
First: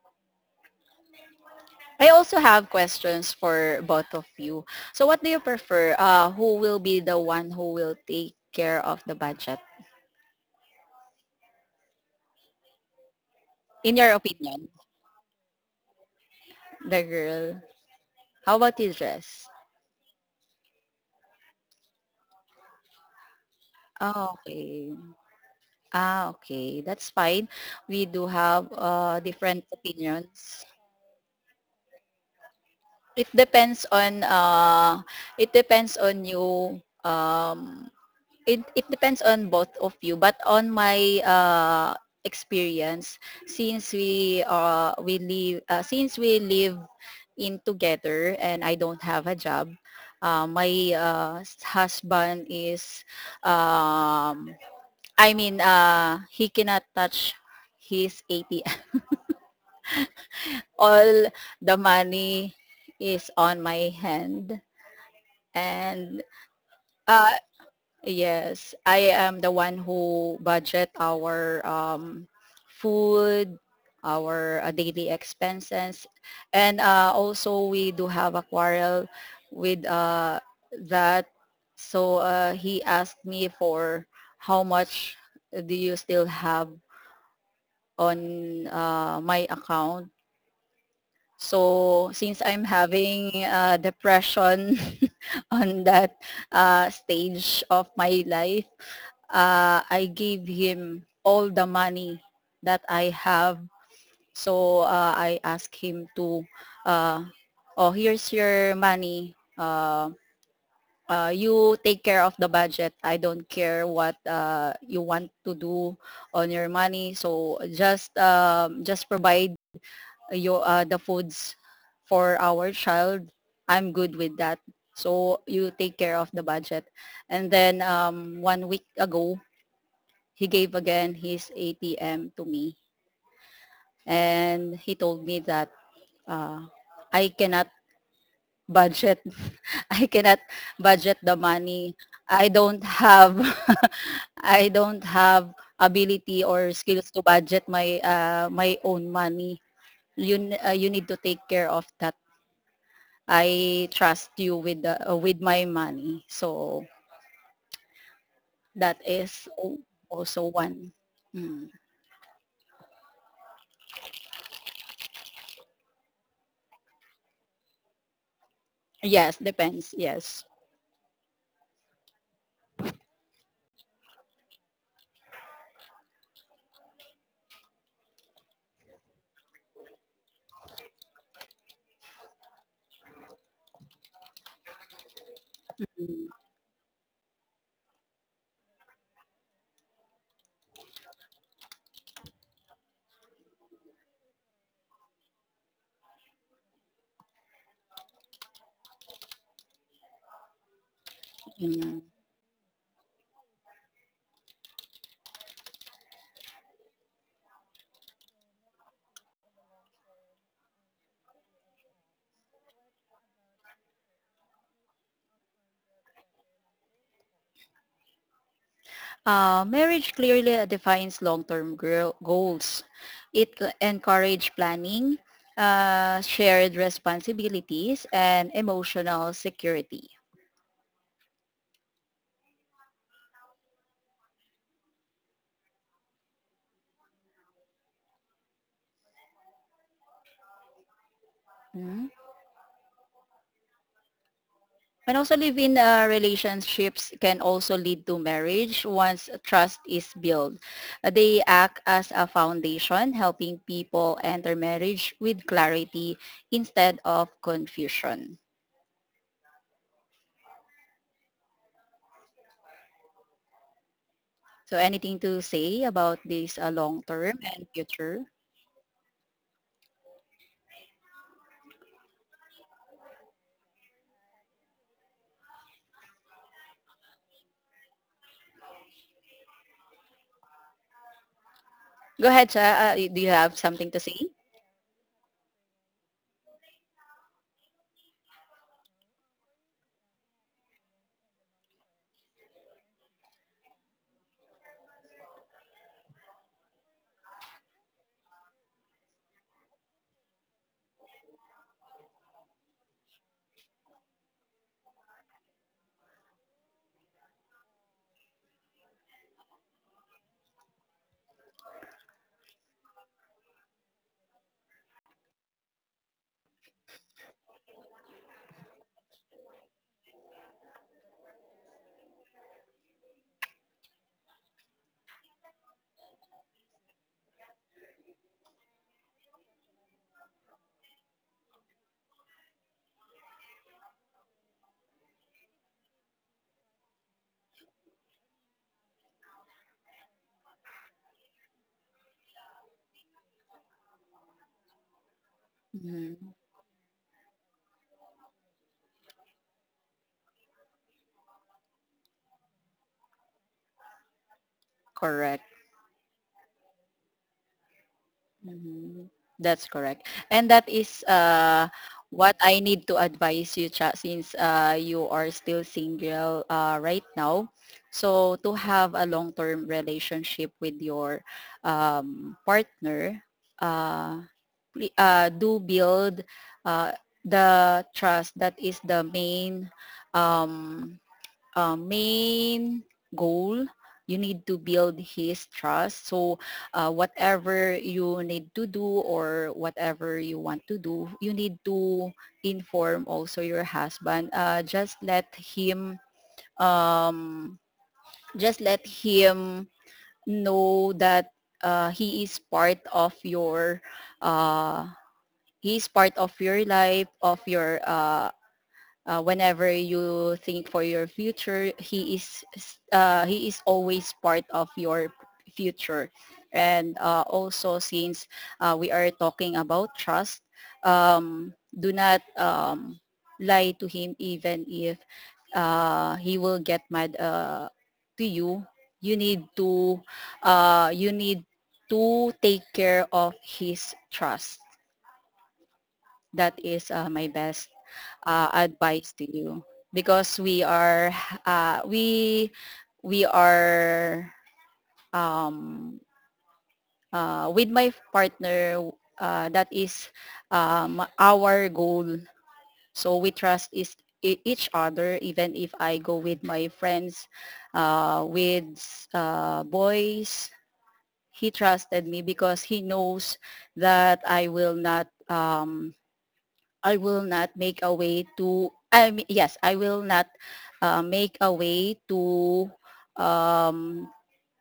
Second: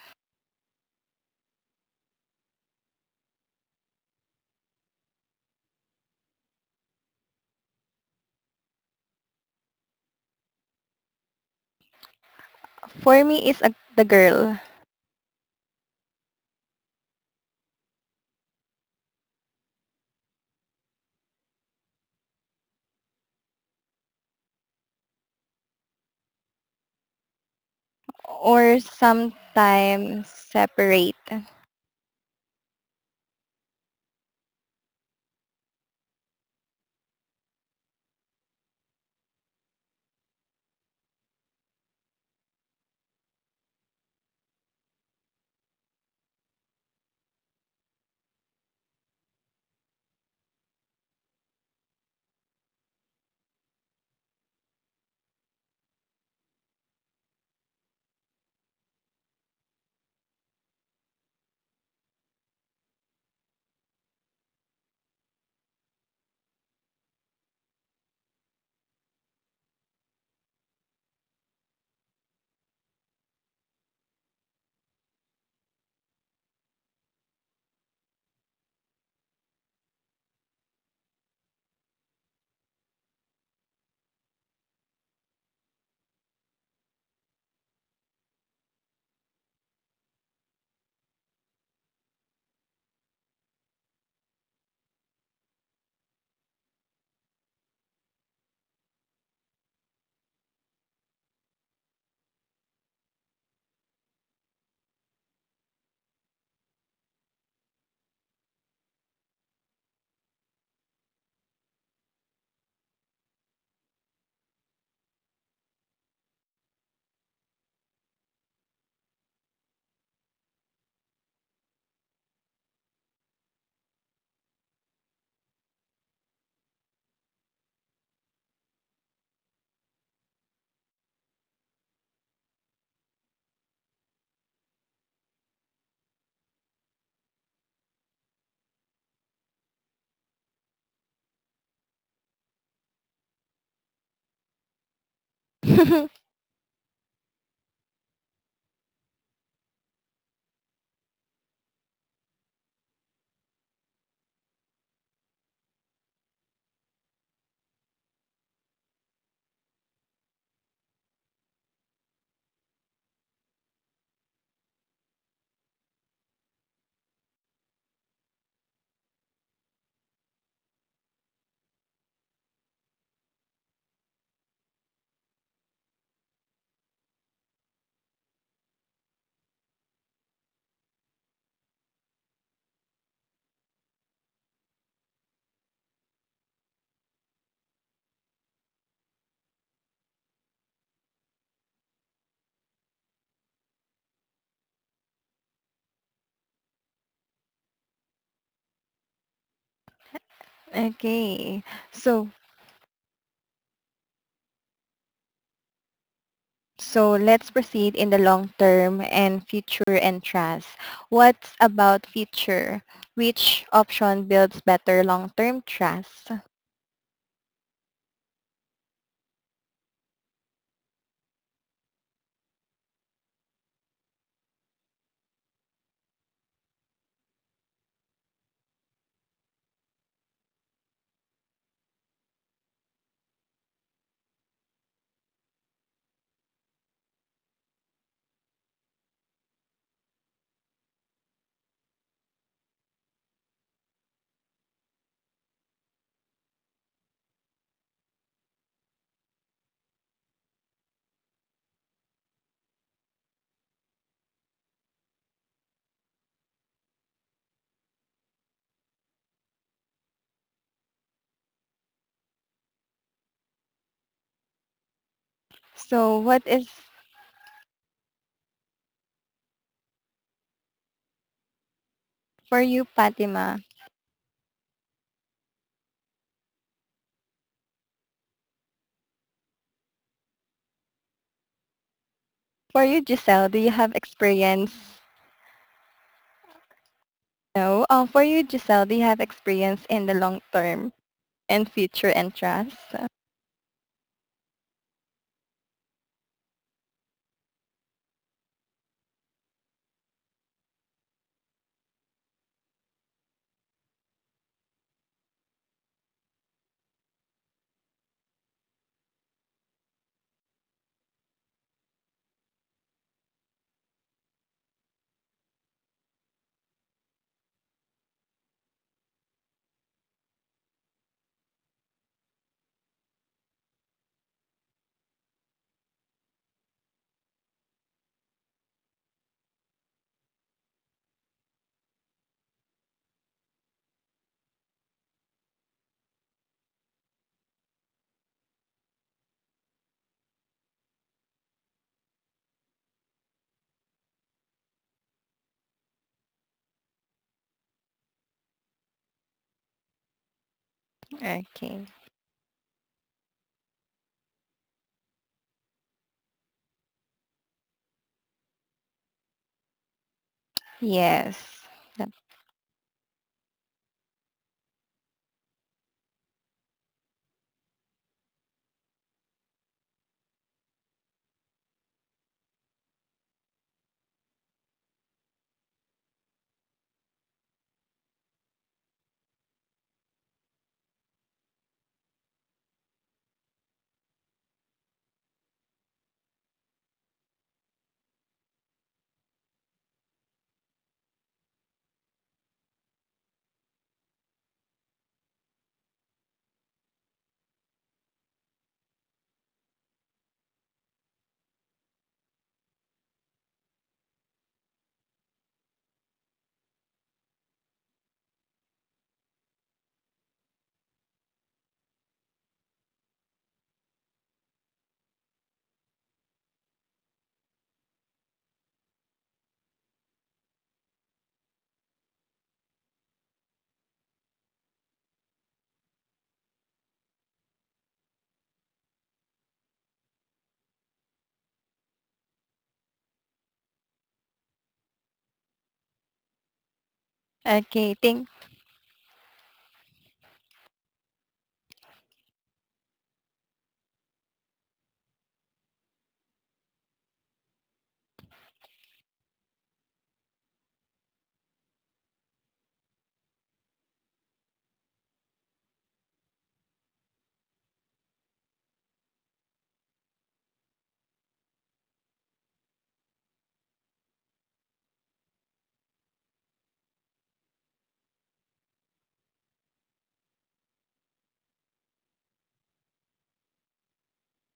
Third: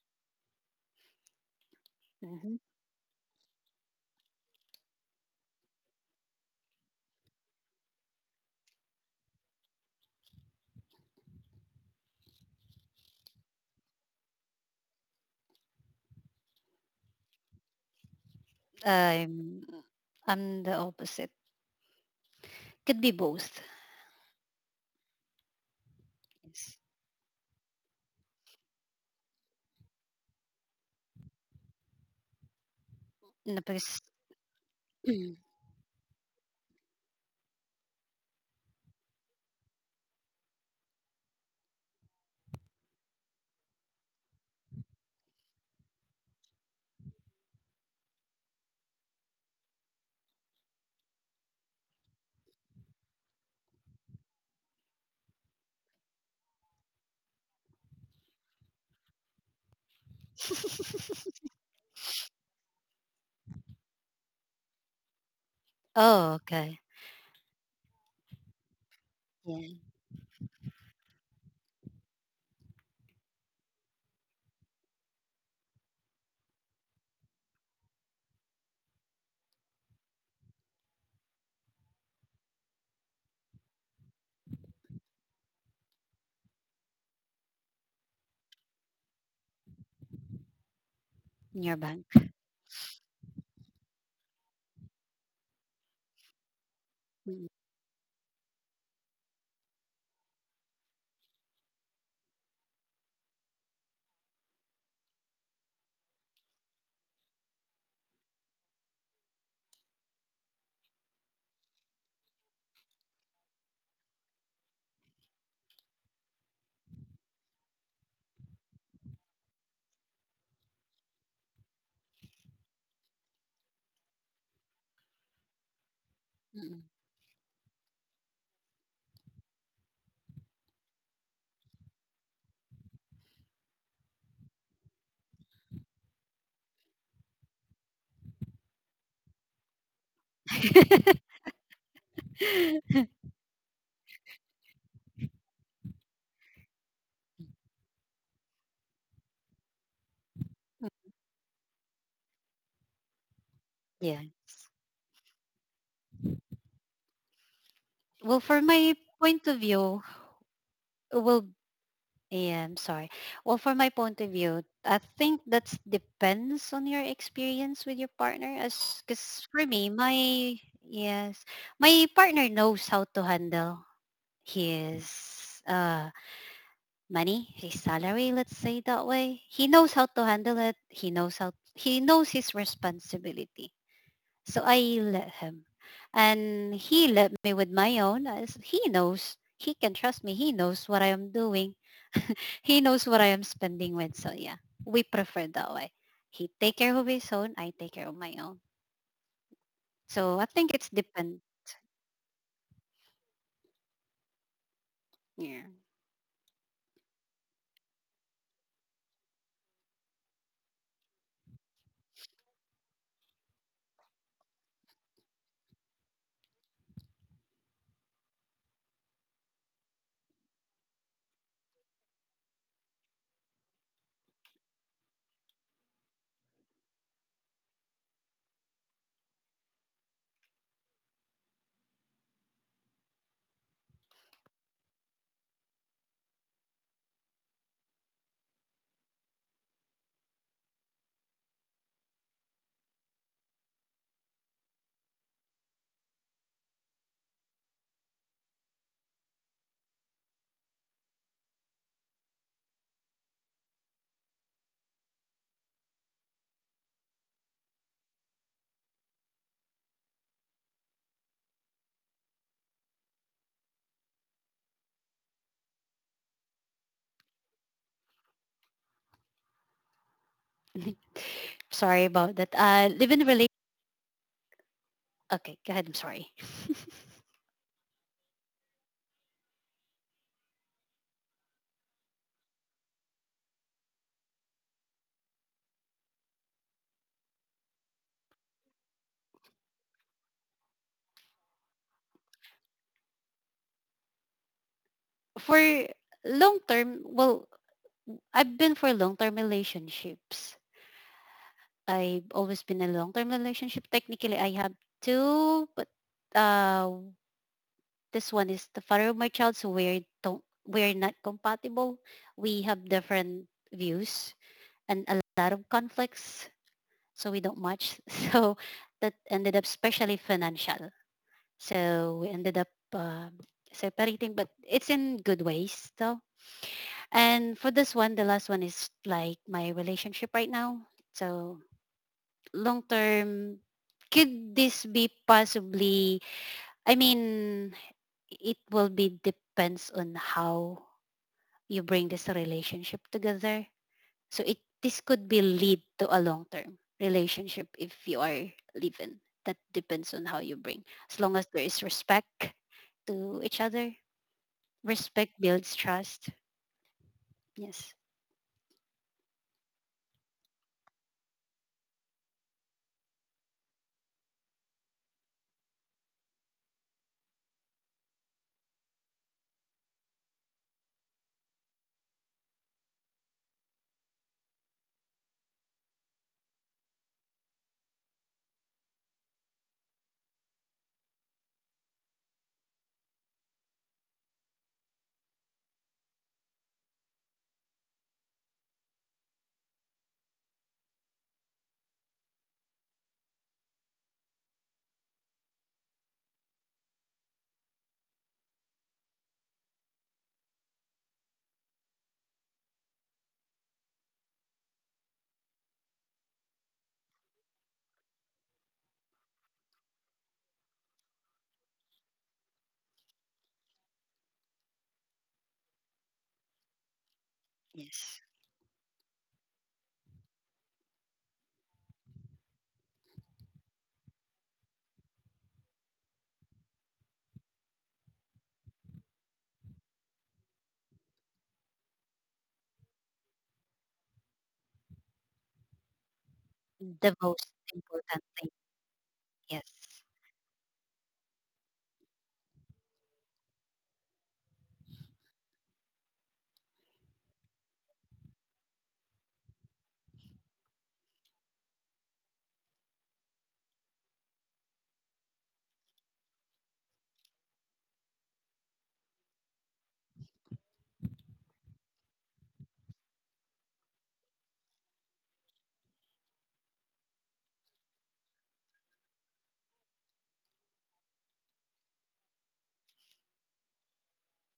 S2: I also
S3: mhm.
S2: have questions for both of you. So what do you prefer? Who will be the one who will take care of the budget?
S1: For me it's a,
S2: In
S1: the
S2: your
S1: girl,
S2: opinion, the girl. How about his dress?
S3: I'm I'm the opposite. Could be both.
S2: Ah, okay. Ah,
S3: Yes.
S2: okay. That's fine. We do have
S1: or
S2: different
S1: sometimes
S2: opinions.
S1: separate.
S2: It
S3: No,
S2: depends
S3: because
S2: on uh,
S3: mm.
S2: it depends on you it depends on both of you but on my experience since we live since we live in together and I don't have a job my husband is um I mean, he cannot touch his ATM all the money is on my hand and
S3: Oh, okay.
S2: uh, yes, I am the
S3: Yeah,
S2: one who budget our food, our daily expenses, and also we do have a quarrel with that. So he asked me for how much do you still have on my account.
S3: nearby.
S2: So since I'm having depression on that
S3: Mm,
S2: stage of my life, I gave him all the money that I have. So I asked him to, uh, oh, here's your money. You take care of the budget. I don't care what you want to do on your money. So just provide your the foods for our child. I'm good with that. So you take care of the
S3: mm.
S2: budget. And then 1 week ago, he gave again his ATM to me and he told me that uh, I cannot budget I cannot budget the money I don't have. I don't have ability or skills to budget my my own money. you you need to take care of that. I trust
S3: Yes.
S2: you with with my money, so
S3: Well, for my
S2: that is
S3: point of view,
S2: also one.
S3: well,
S2: Mm.
S3: yeah, I'm sorry. Well, for my point of view, I think that depends on your experience with your partner. As
S2: Yes,
S3: because for me,
S2: depends, yes.
S3: my yes, my partner knows how to handle his money, his salary, let's say that way. He knows how to handle it. He knows how, he knows his responsibility. So I let him.
S2: Mm,
S3: And he let me with my own as he knows. He can trust me. He knows what I am doing. He knows what I am spending with. So yeah, we prefer that way. He take care of his own. I take care of my own. So I think it's depend.
S1: Okay.
S2: mm.
S1: So
S3: Yeah.
S1: so let's proceed in the long term and future and trust. What's about future? Which option builds better long-term trust?
S2: Marriage clearly defines long-term goals. It encourages planning, shared responsibilities, and emotional security. Mm. And also live-in relationships can also lead to marriage once trust is built. They act as a foundation, helping people enter marriage with clarity instead of confusion. So anything to say about
S1: So what
S2: this
S1: is
S2: long-term and future?
S3: Sorry about
S1: for
S3: that.
S1: you,
S3: Live in
S1: Fatima?
S3: relate. Okay, go ahead. I'm sorry.
S2: Go ahead, Cha.
S1: For you,
S2: Do you
S1: Giselle, do
S2: have
S1: you
S2: something
S1: have
S2: to say?
S1: experience? No. For you, Giselle, do you have experience in the long term and future interests?
S3: For long term, well, I've been for long-term relationships. I've always been in a long-term relationship. Technically, I have two, but uh, this one is the father of my child, so we're don't we're not compatible. We have different views and a lot of conflicts, so we don't match. So that ended up, especially financial. So we ended up uh, separating, but it's in good ways though. And for this one, the last one is like my relationship right now. So long term, could this be possibly, I mean, it will be depends on how you bring this relationship together. So it this could be lead to a
S2: Mhm.
S3: long term relationship if you are living. That depends on how you bring. As long
S1: Okay.
S3: as there is respect to each other, respect
S2: Correct.
S3: builds trust. Yes.
S2: Mhm. That's correct. And that is
S1: Yes.
S2: what I need to advise you, Cha, since you are still single right now. So to have a long-term relationship with your partner, uh, do build uh, the trust. That is the main um, main goal. You need to build his trust. So whatever you need to do or whatever you want to do, you need to inform also your husband. Just let him, um, just let him know that he is part of your, uh, he is part of your life, of your whenever you think for your future, he is, he is always part of your future. And also,
S3: Yes.
S2: since we are talking about trust, um, do not lie to him, even if he will get mad to you. You need to, you need to take care of his trust. That is
S3: The
S2: my
S3: most
S2: best
S1: Okay.
S3: important
S1: Thank.
S3: thing.
S2: advice to you,
S3: Yes.
S2: because we are, uh, we we are, um, with my partner, that is our goal. So we trust each other, even if I go with my friends, with boys. He trusted me because he knows that I will not, I will not make a way to, I mean, yes, I will not make a way um,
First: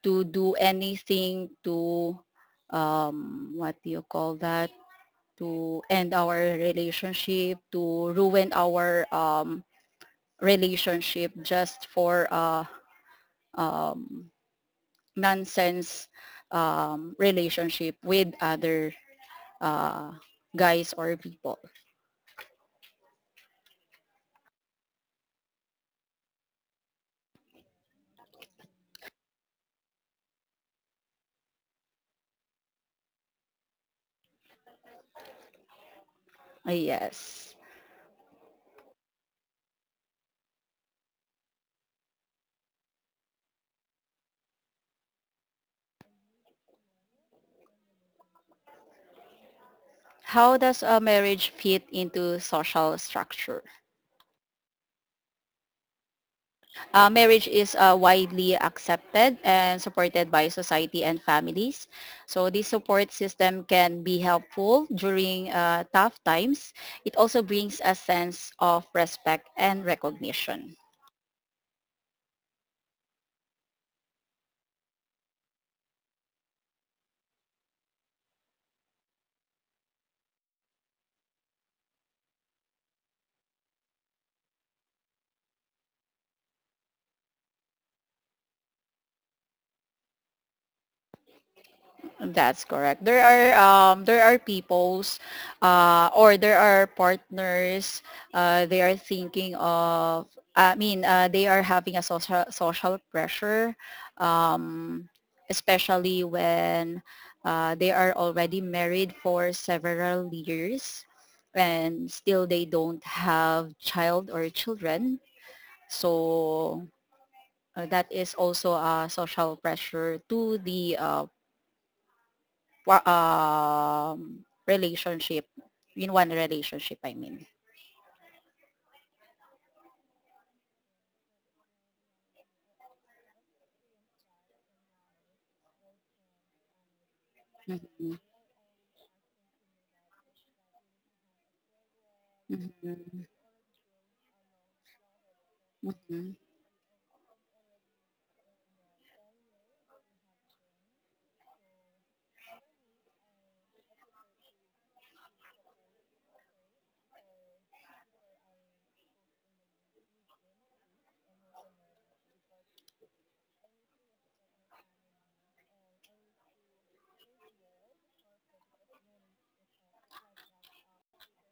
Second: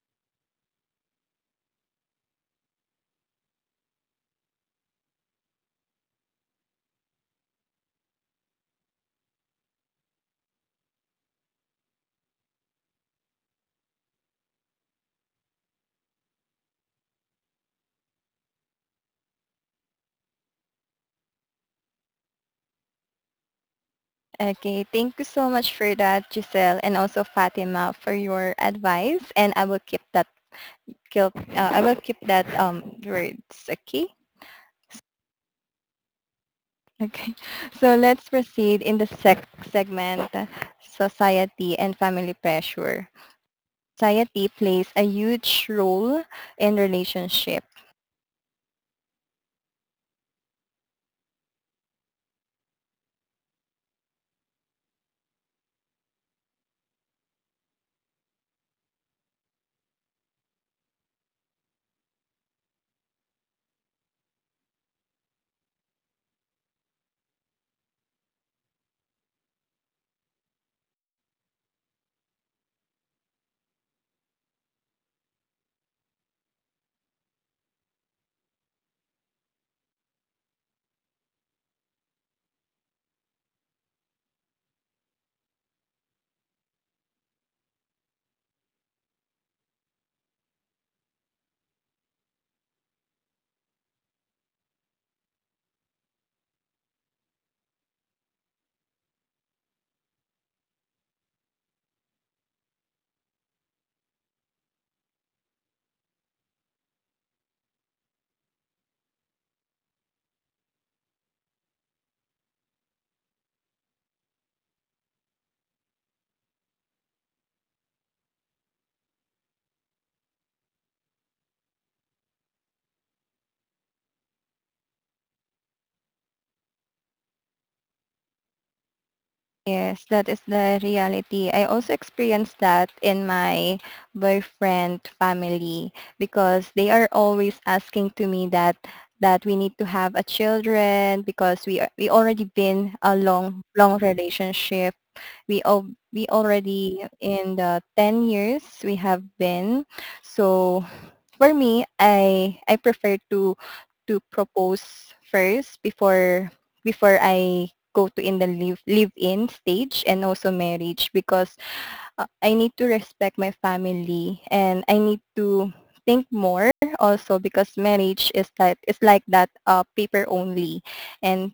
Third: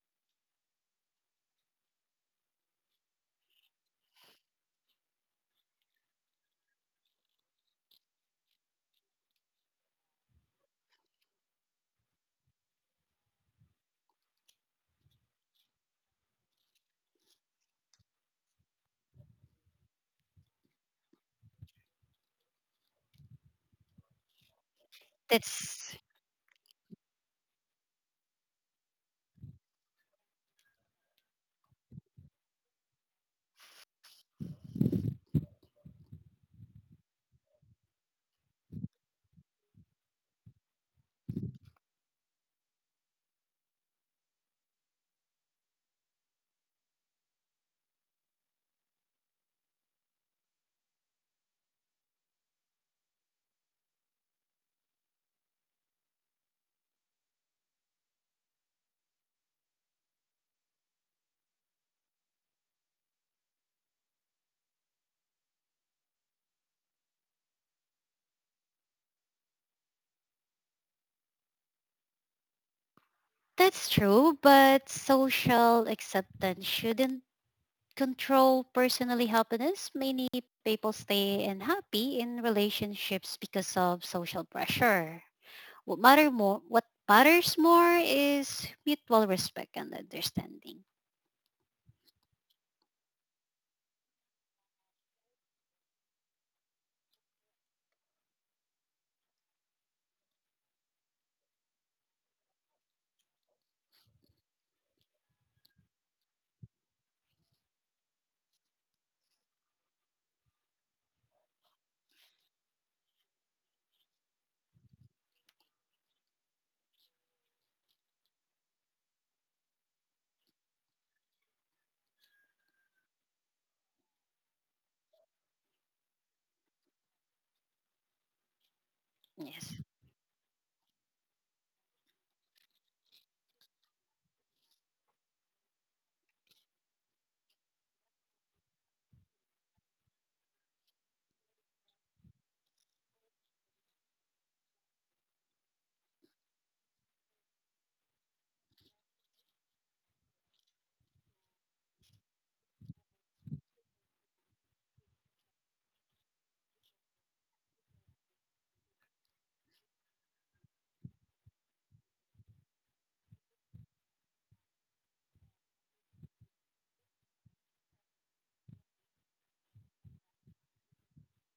S2: to do anything to, what do you call that? To end our relationship, to ruin our relationship just for um, nonsense relationship with other uh, guys or people.
S1: Okay. Thank you so much for
S3: That's
S1: that, Giselle, and also Fatima for your advice. And I will keep that. Keep, I will keep that words. Okay. Okay.
S2: Yes.
S1: So let's proceed in the segment, society and family pressure. Society plays a huge role in relationship.
S2: How does a marriage fit into social structure? Marriage is widely accepted and supported by society and families. So this support system can be helpful during tough times. It also brings a sense of respect and recognition.
S3: That's true, but social acceptance shouldn't control personally happiness. Many people stay unhappy in relationships because of social pressure. What matters more is mutual respect and understanding.
S2: That's correct. There are peoples, or there are partners. They are thinking of. I mean, they are having a social pressure, um, especially when they are already married for several years, and still they don't have child or children. So that is also a social pressure to the relationship. In one relationship, I mean.
S3: Yes.
S1: Yes, that is the reality. I also experienced that in my boyfriend family, because they are always asking
S2: Mhm,
S1: to me that that we need to have a children, because we already been a
S2: mhm,
S1: long long relationship. We all we
S2: mhm.
S1: already in the 10 years we have been. So for me, I prefer to propose first before I go to in the live in stage and also marriage, because I need to respect my family, and I need to think more, also because marriage is that is like that, paper only, and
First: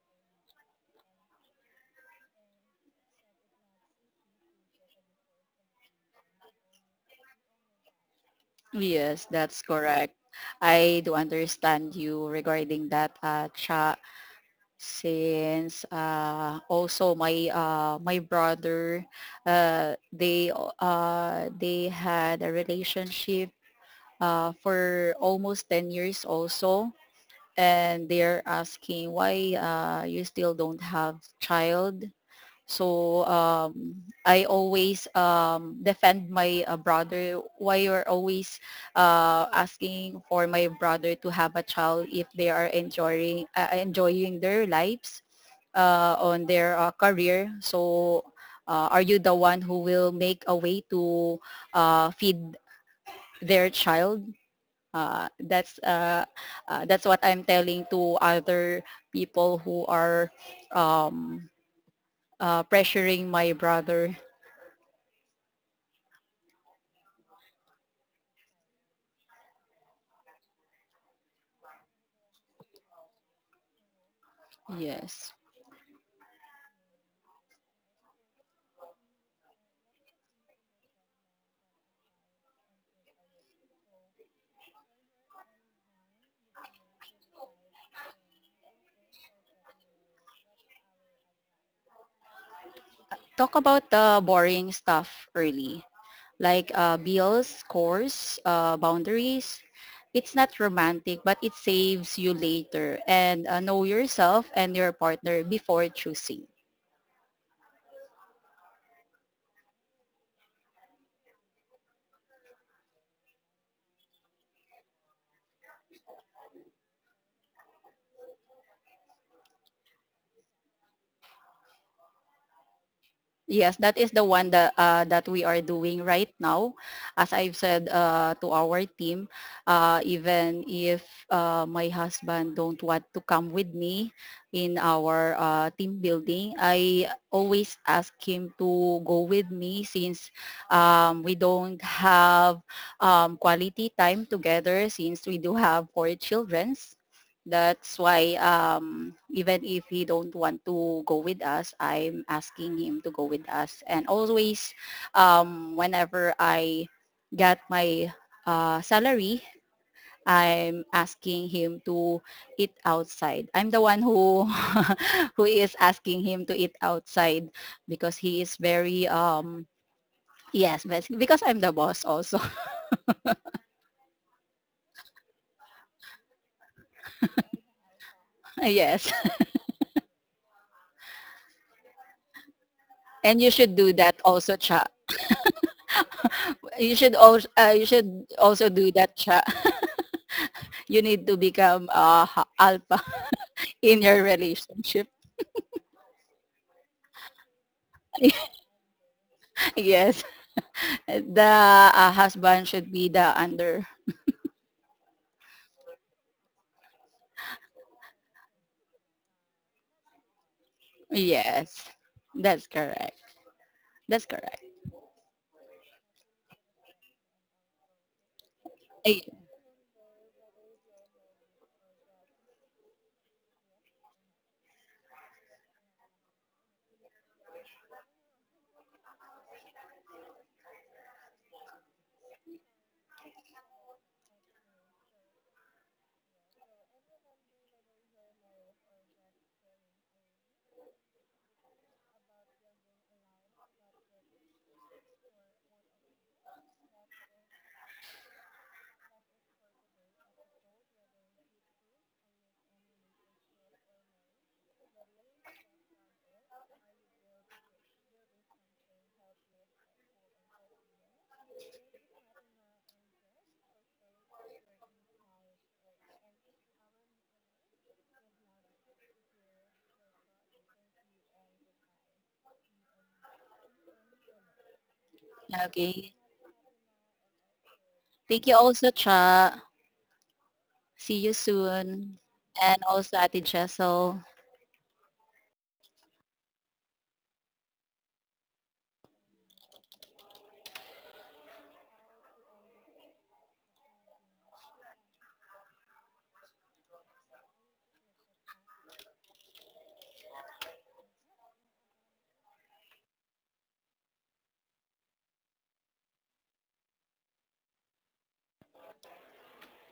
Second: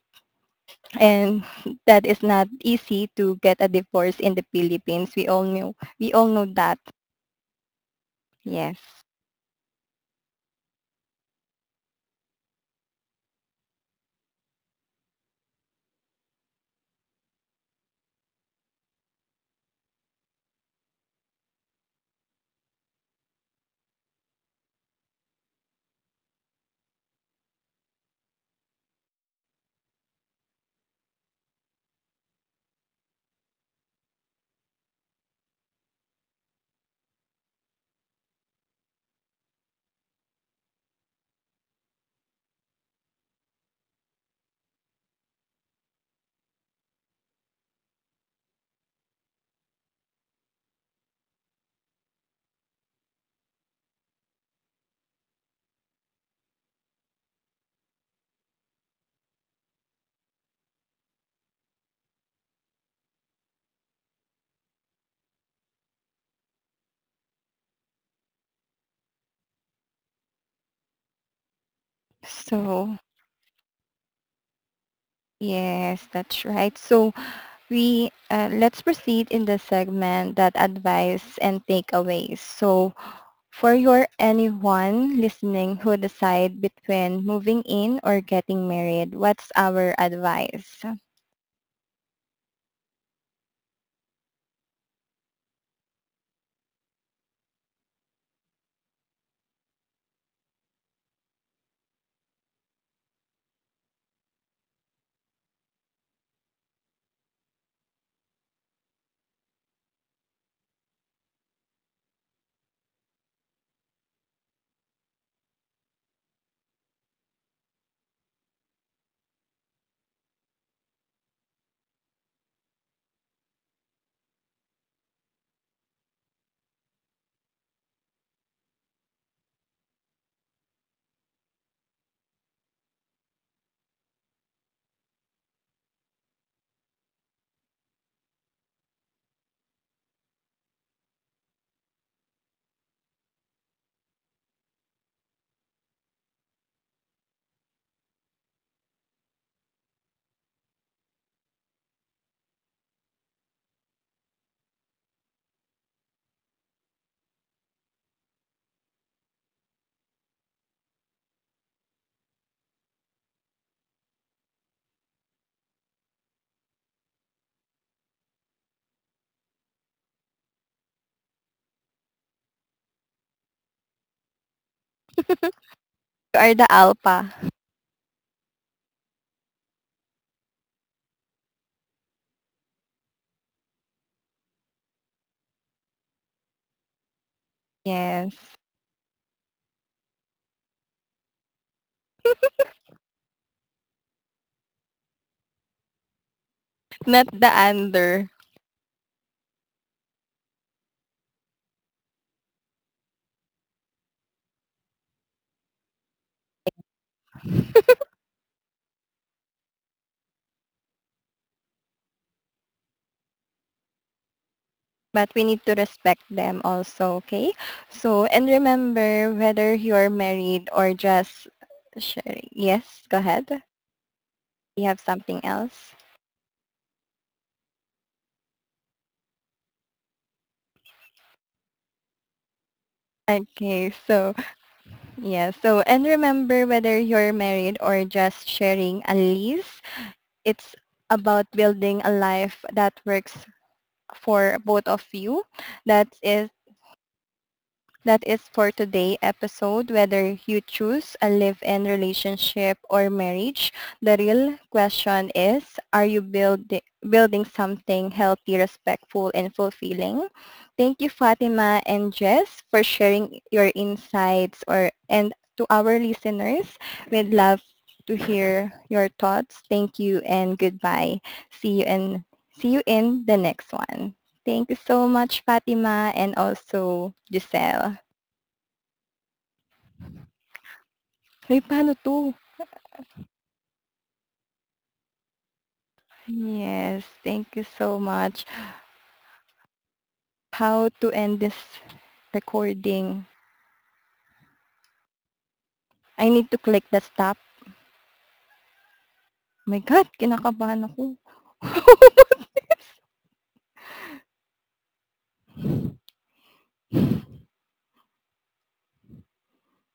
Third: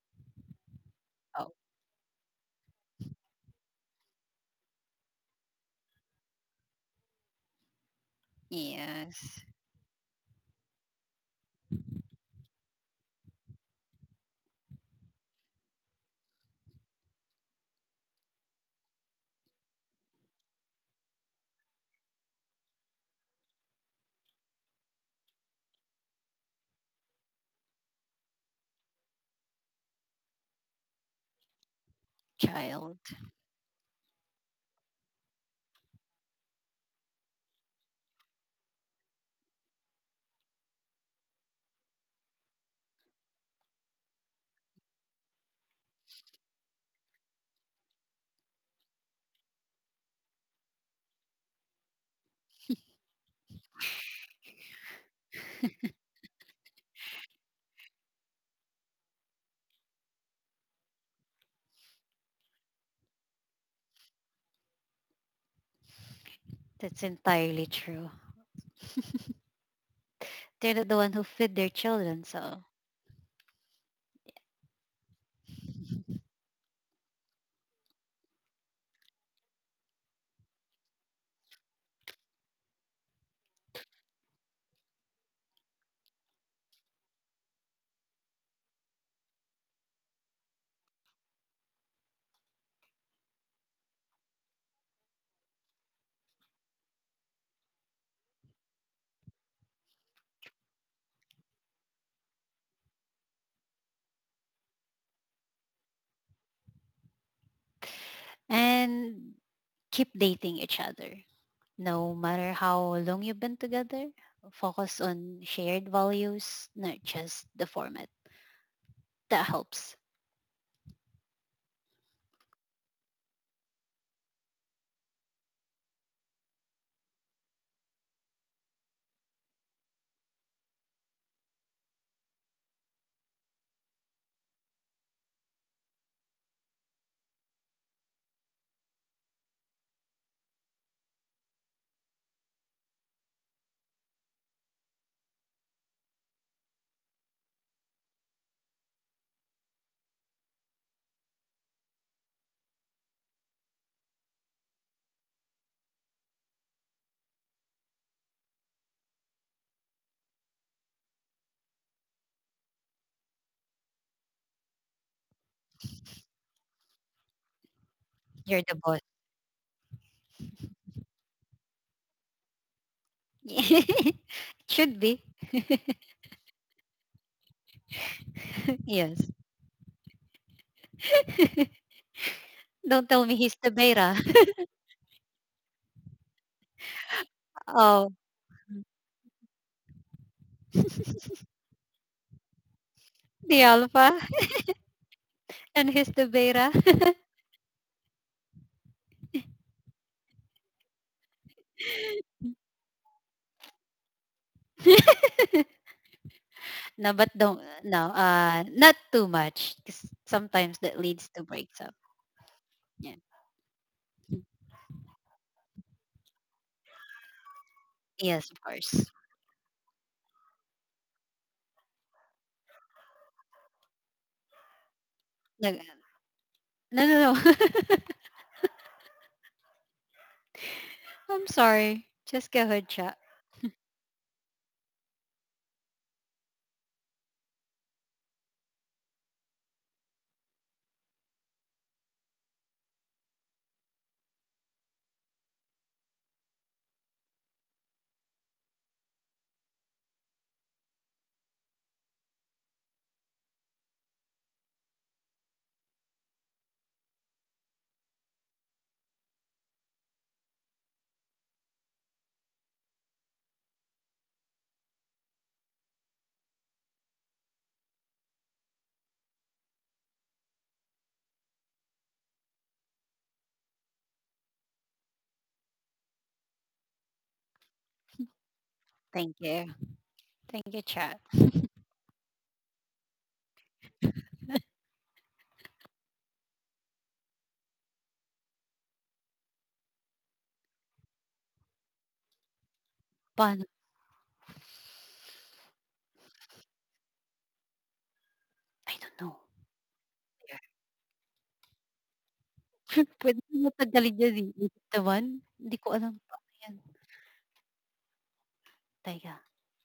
S1: and
S3: Oh.
S1: that is not easy to get a divorce in the Philippines, we all know, we all know that, yes.
S2: Yes,
S3: Yes.
S2: that's correct. I do understand you regarding that, Cha, since also my my brother, uh, they they had a relationship for almost 10 years also, and they're asking why you still don't have child.
S3: Child.
S2: So I always defend my brother. Why you're always asking for my brother to have a child if they are enjoying enjoying their lives on their career? So are you the one who will make a way to feed their child? Uh, that's uh, that's what I'm telling to other people who are um, pressuring my brother.
S3: That's entirely true. They're not the one who feed their children, so
S1: So
S2: Yes.
S1: yes, that's right. So we let's proceed in the segment that advice and takeaways. So for your anyone listening who decide between moving in or getting married, what's our advice? You
S2: Talk about the boring stuff early, like bills, scores, boundaries. It's not romantic, but it saves you later. And know yourself and your partner before choosing.
S3: and keep dating each other. No matter how long you've been together, focus on shared values, not just the format. That helps.
S2: Yes, that is the one that that we are doing right now. As I've said to our team, even if my husband don't want to come with me in our team building, I always ask him to go with me, since we don't have quality time together, since we do have four children. That's why even if he don't want to go with us, I'm asking him to go with us. And always, whenever I get my salary, I'm asking him to eat outside. I'm the one who who is asking him to eat outside, because he is
S3: You're the boss.
S2: very um. Yes, because I'm the boss also.
S3: It Should be.
S1: are the alpha.
S2: Yes.
S3: Yes. Don't tell me
S2: And you
S3: he's
S2: should
S3: the
S2: do that
S3: beta.
S2: also, Cha. You should also, you
S3: Oh.
S2: should
S1: Yes.
S2: also do that, Cha. You need to become alpha
S3: The
S2: in
S3: alpha
S2: your relationship.
S3: and he's the beta.
S1: Not the under.
S2: Yes, the husband should be the under.
S3: No, but don't no, not too much 'cause sometimes that leads to
S2: Yes,
S3: breaks up.
S2: that's correct.
S3: Yeah.
S2: That's correct.
S1: But we need to respect them also, okay? So, and
S3: Yes, of course.
S2: Ay-
S1: remember, whether you're married or just sharing. Yes, go ahead. You have something
S3: No, no,
S1: else?
S3: no. no. I'm sorry. Just go ahead, chat.
S1: Okay, so yeah, so and remember, whether you're married or just sharing a lease, it's about building a life that works for both of you. That is that is for today episode. Whether you choose a live-in relationship or marriage, the real question is, are you building building something healthy, respectful, and fulfilling? Thank you, Fatima and Jess, for sharing your insights or and to our listeners, we'd love to hear your thoughts. Thank you and goodbye. See you and see you in the next one. Thank you so much, Fatima,
S2: Okay.
S1: and also Giselle.
S2: Thank you also,
S3: Thank
S2: Cha.
S3: you. Thank you,
S2: See
S3: chat.
S2: you
S1: Ay, paano 'to?
S2: soon. And also, Ate Jessel,
S1: Yes, thank you so much. How to end this recording?
S3: Paano?
S1: I need to click the stop.
S3: I don't know.
S1: Oh my God, kinakabahan ako.
S3: Pwede mo madali dyan eh. Isip naman. Hindi ko alam paano yan. Teka,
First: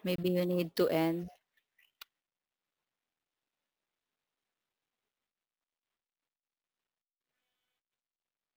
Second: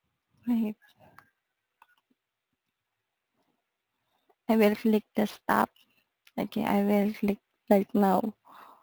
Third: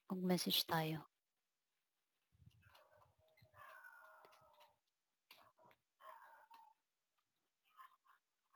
S2: maybe you
S3: mag-message
S2: need
S1: Wait,
S2: to
S3: tayo.
S2: end.
S1: I will click the stop. Okay, I will click right now.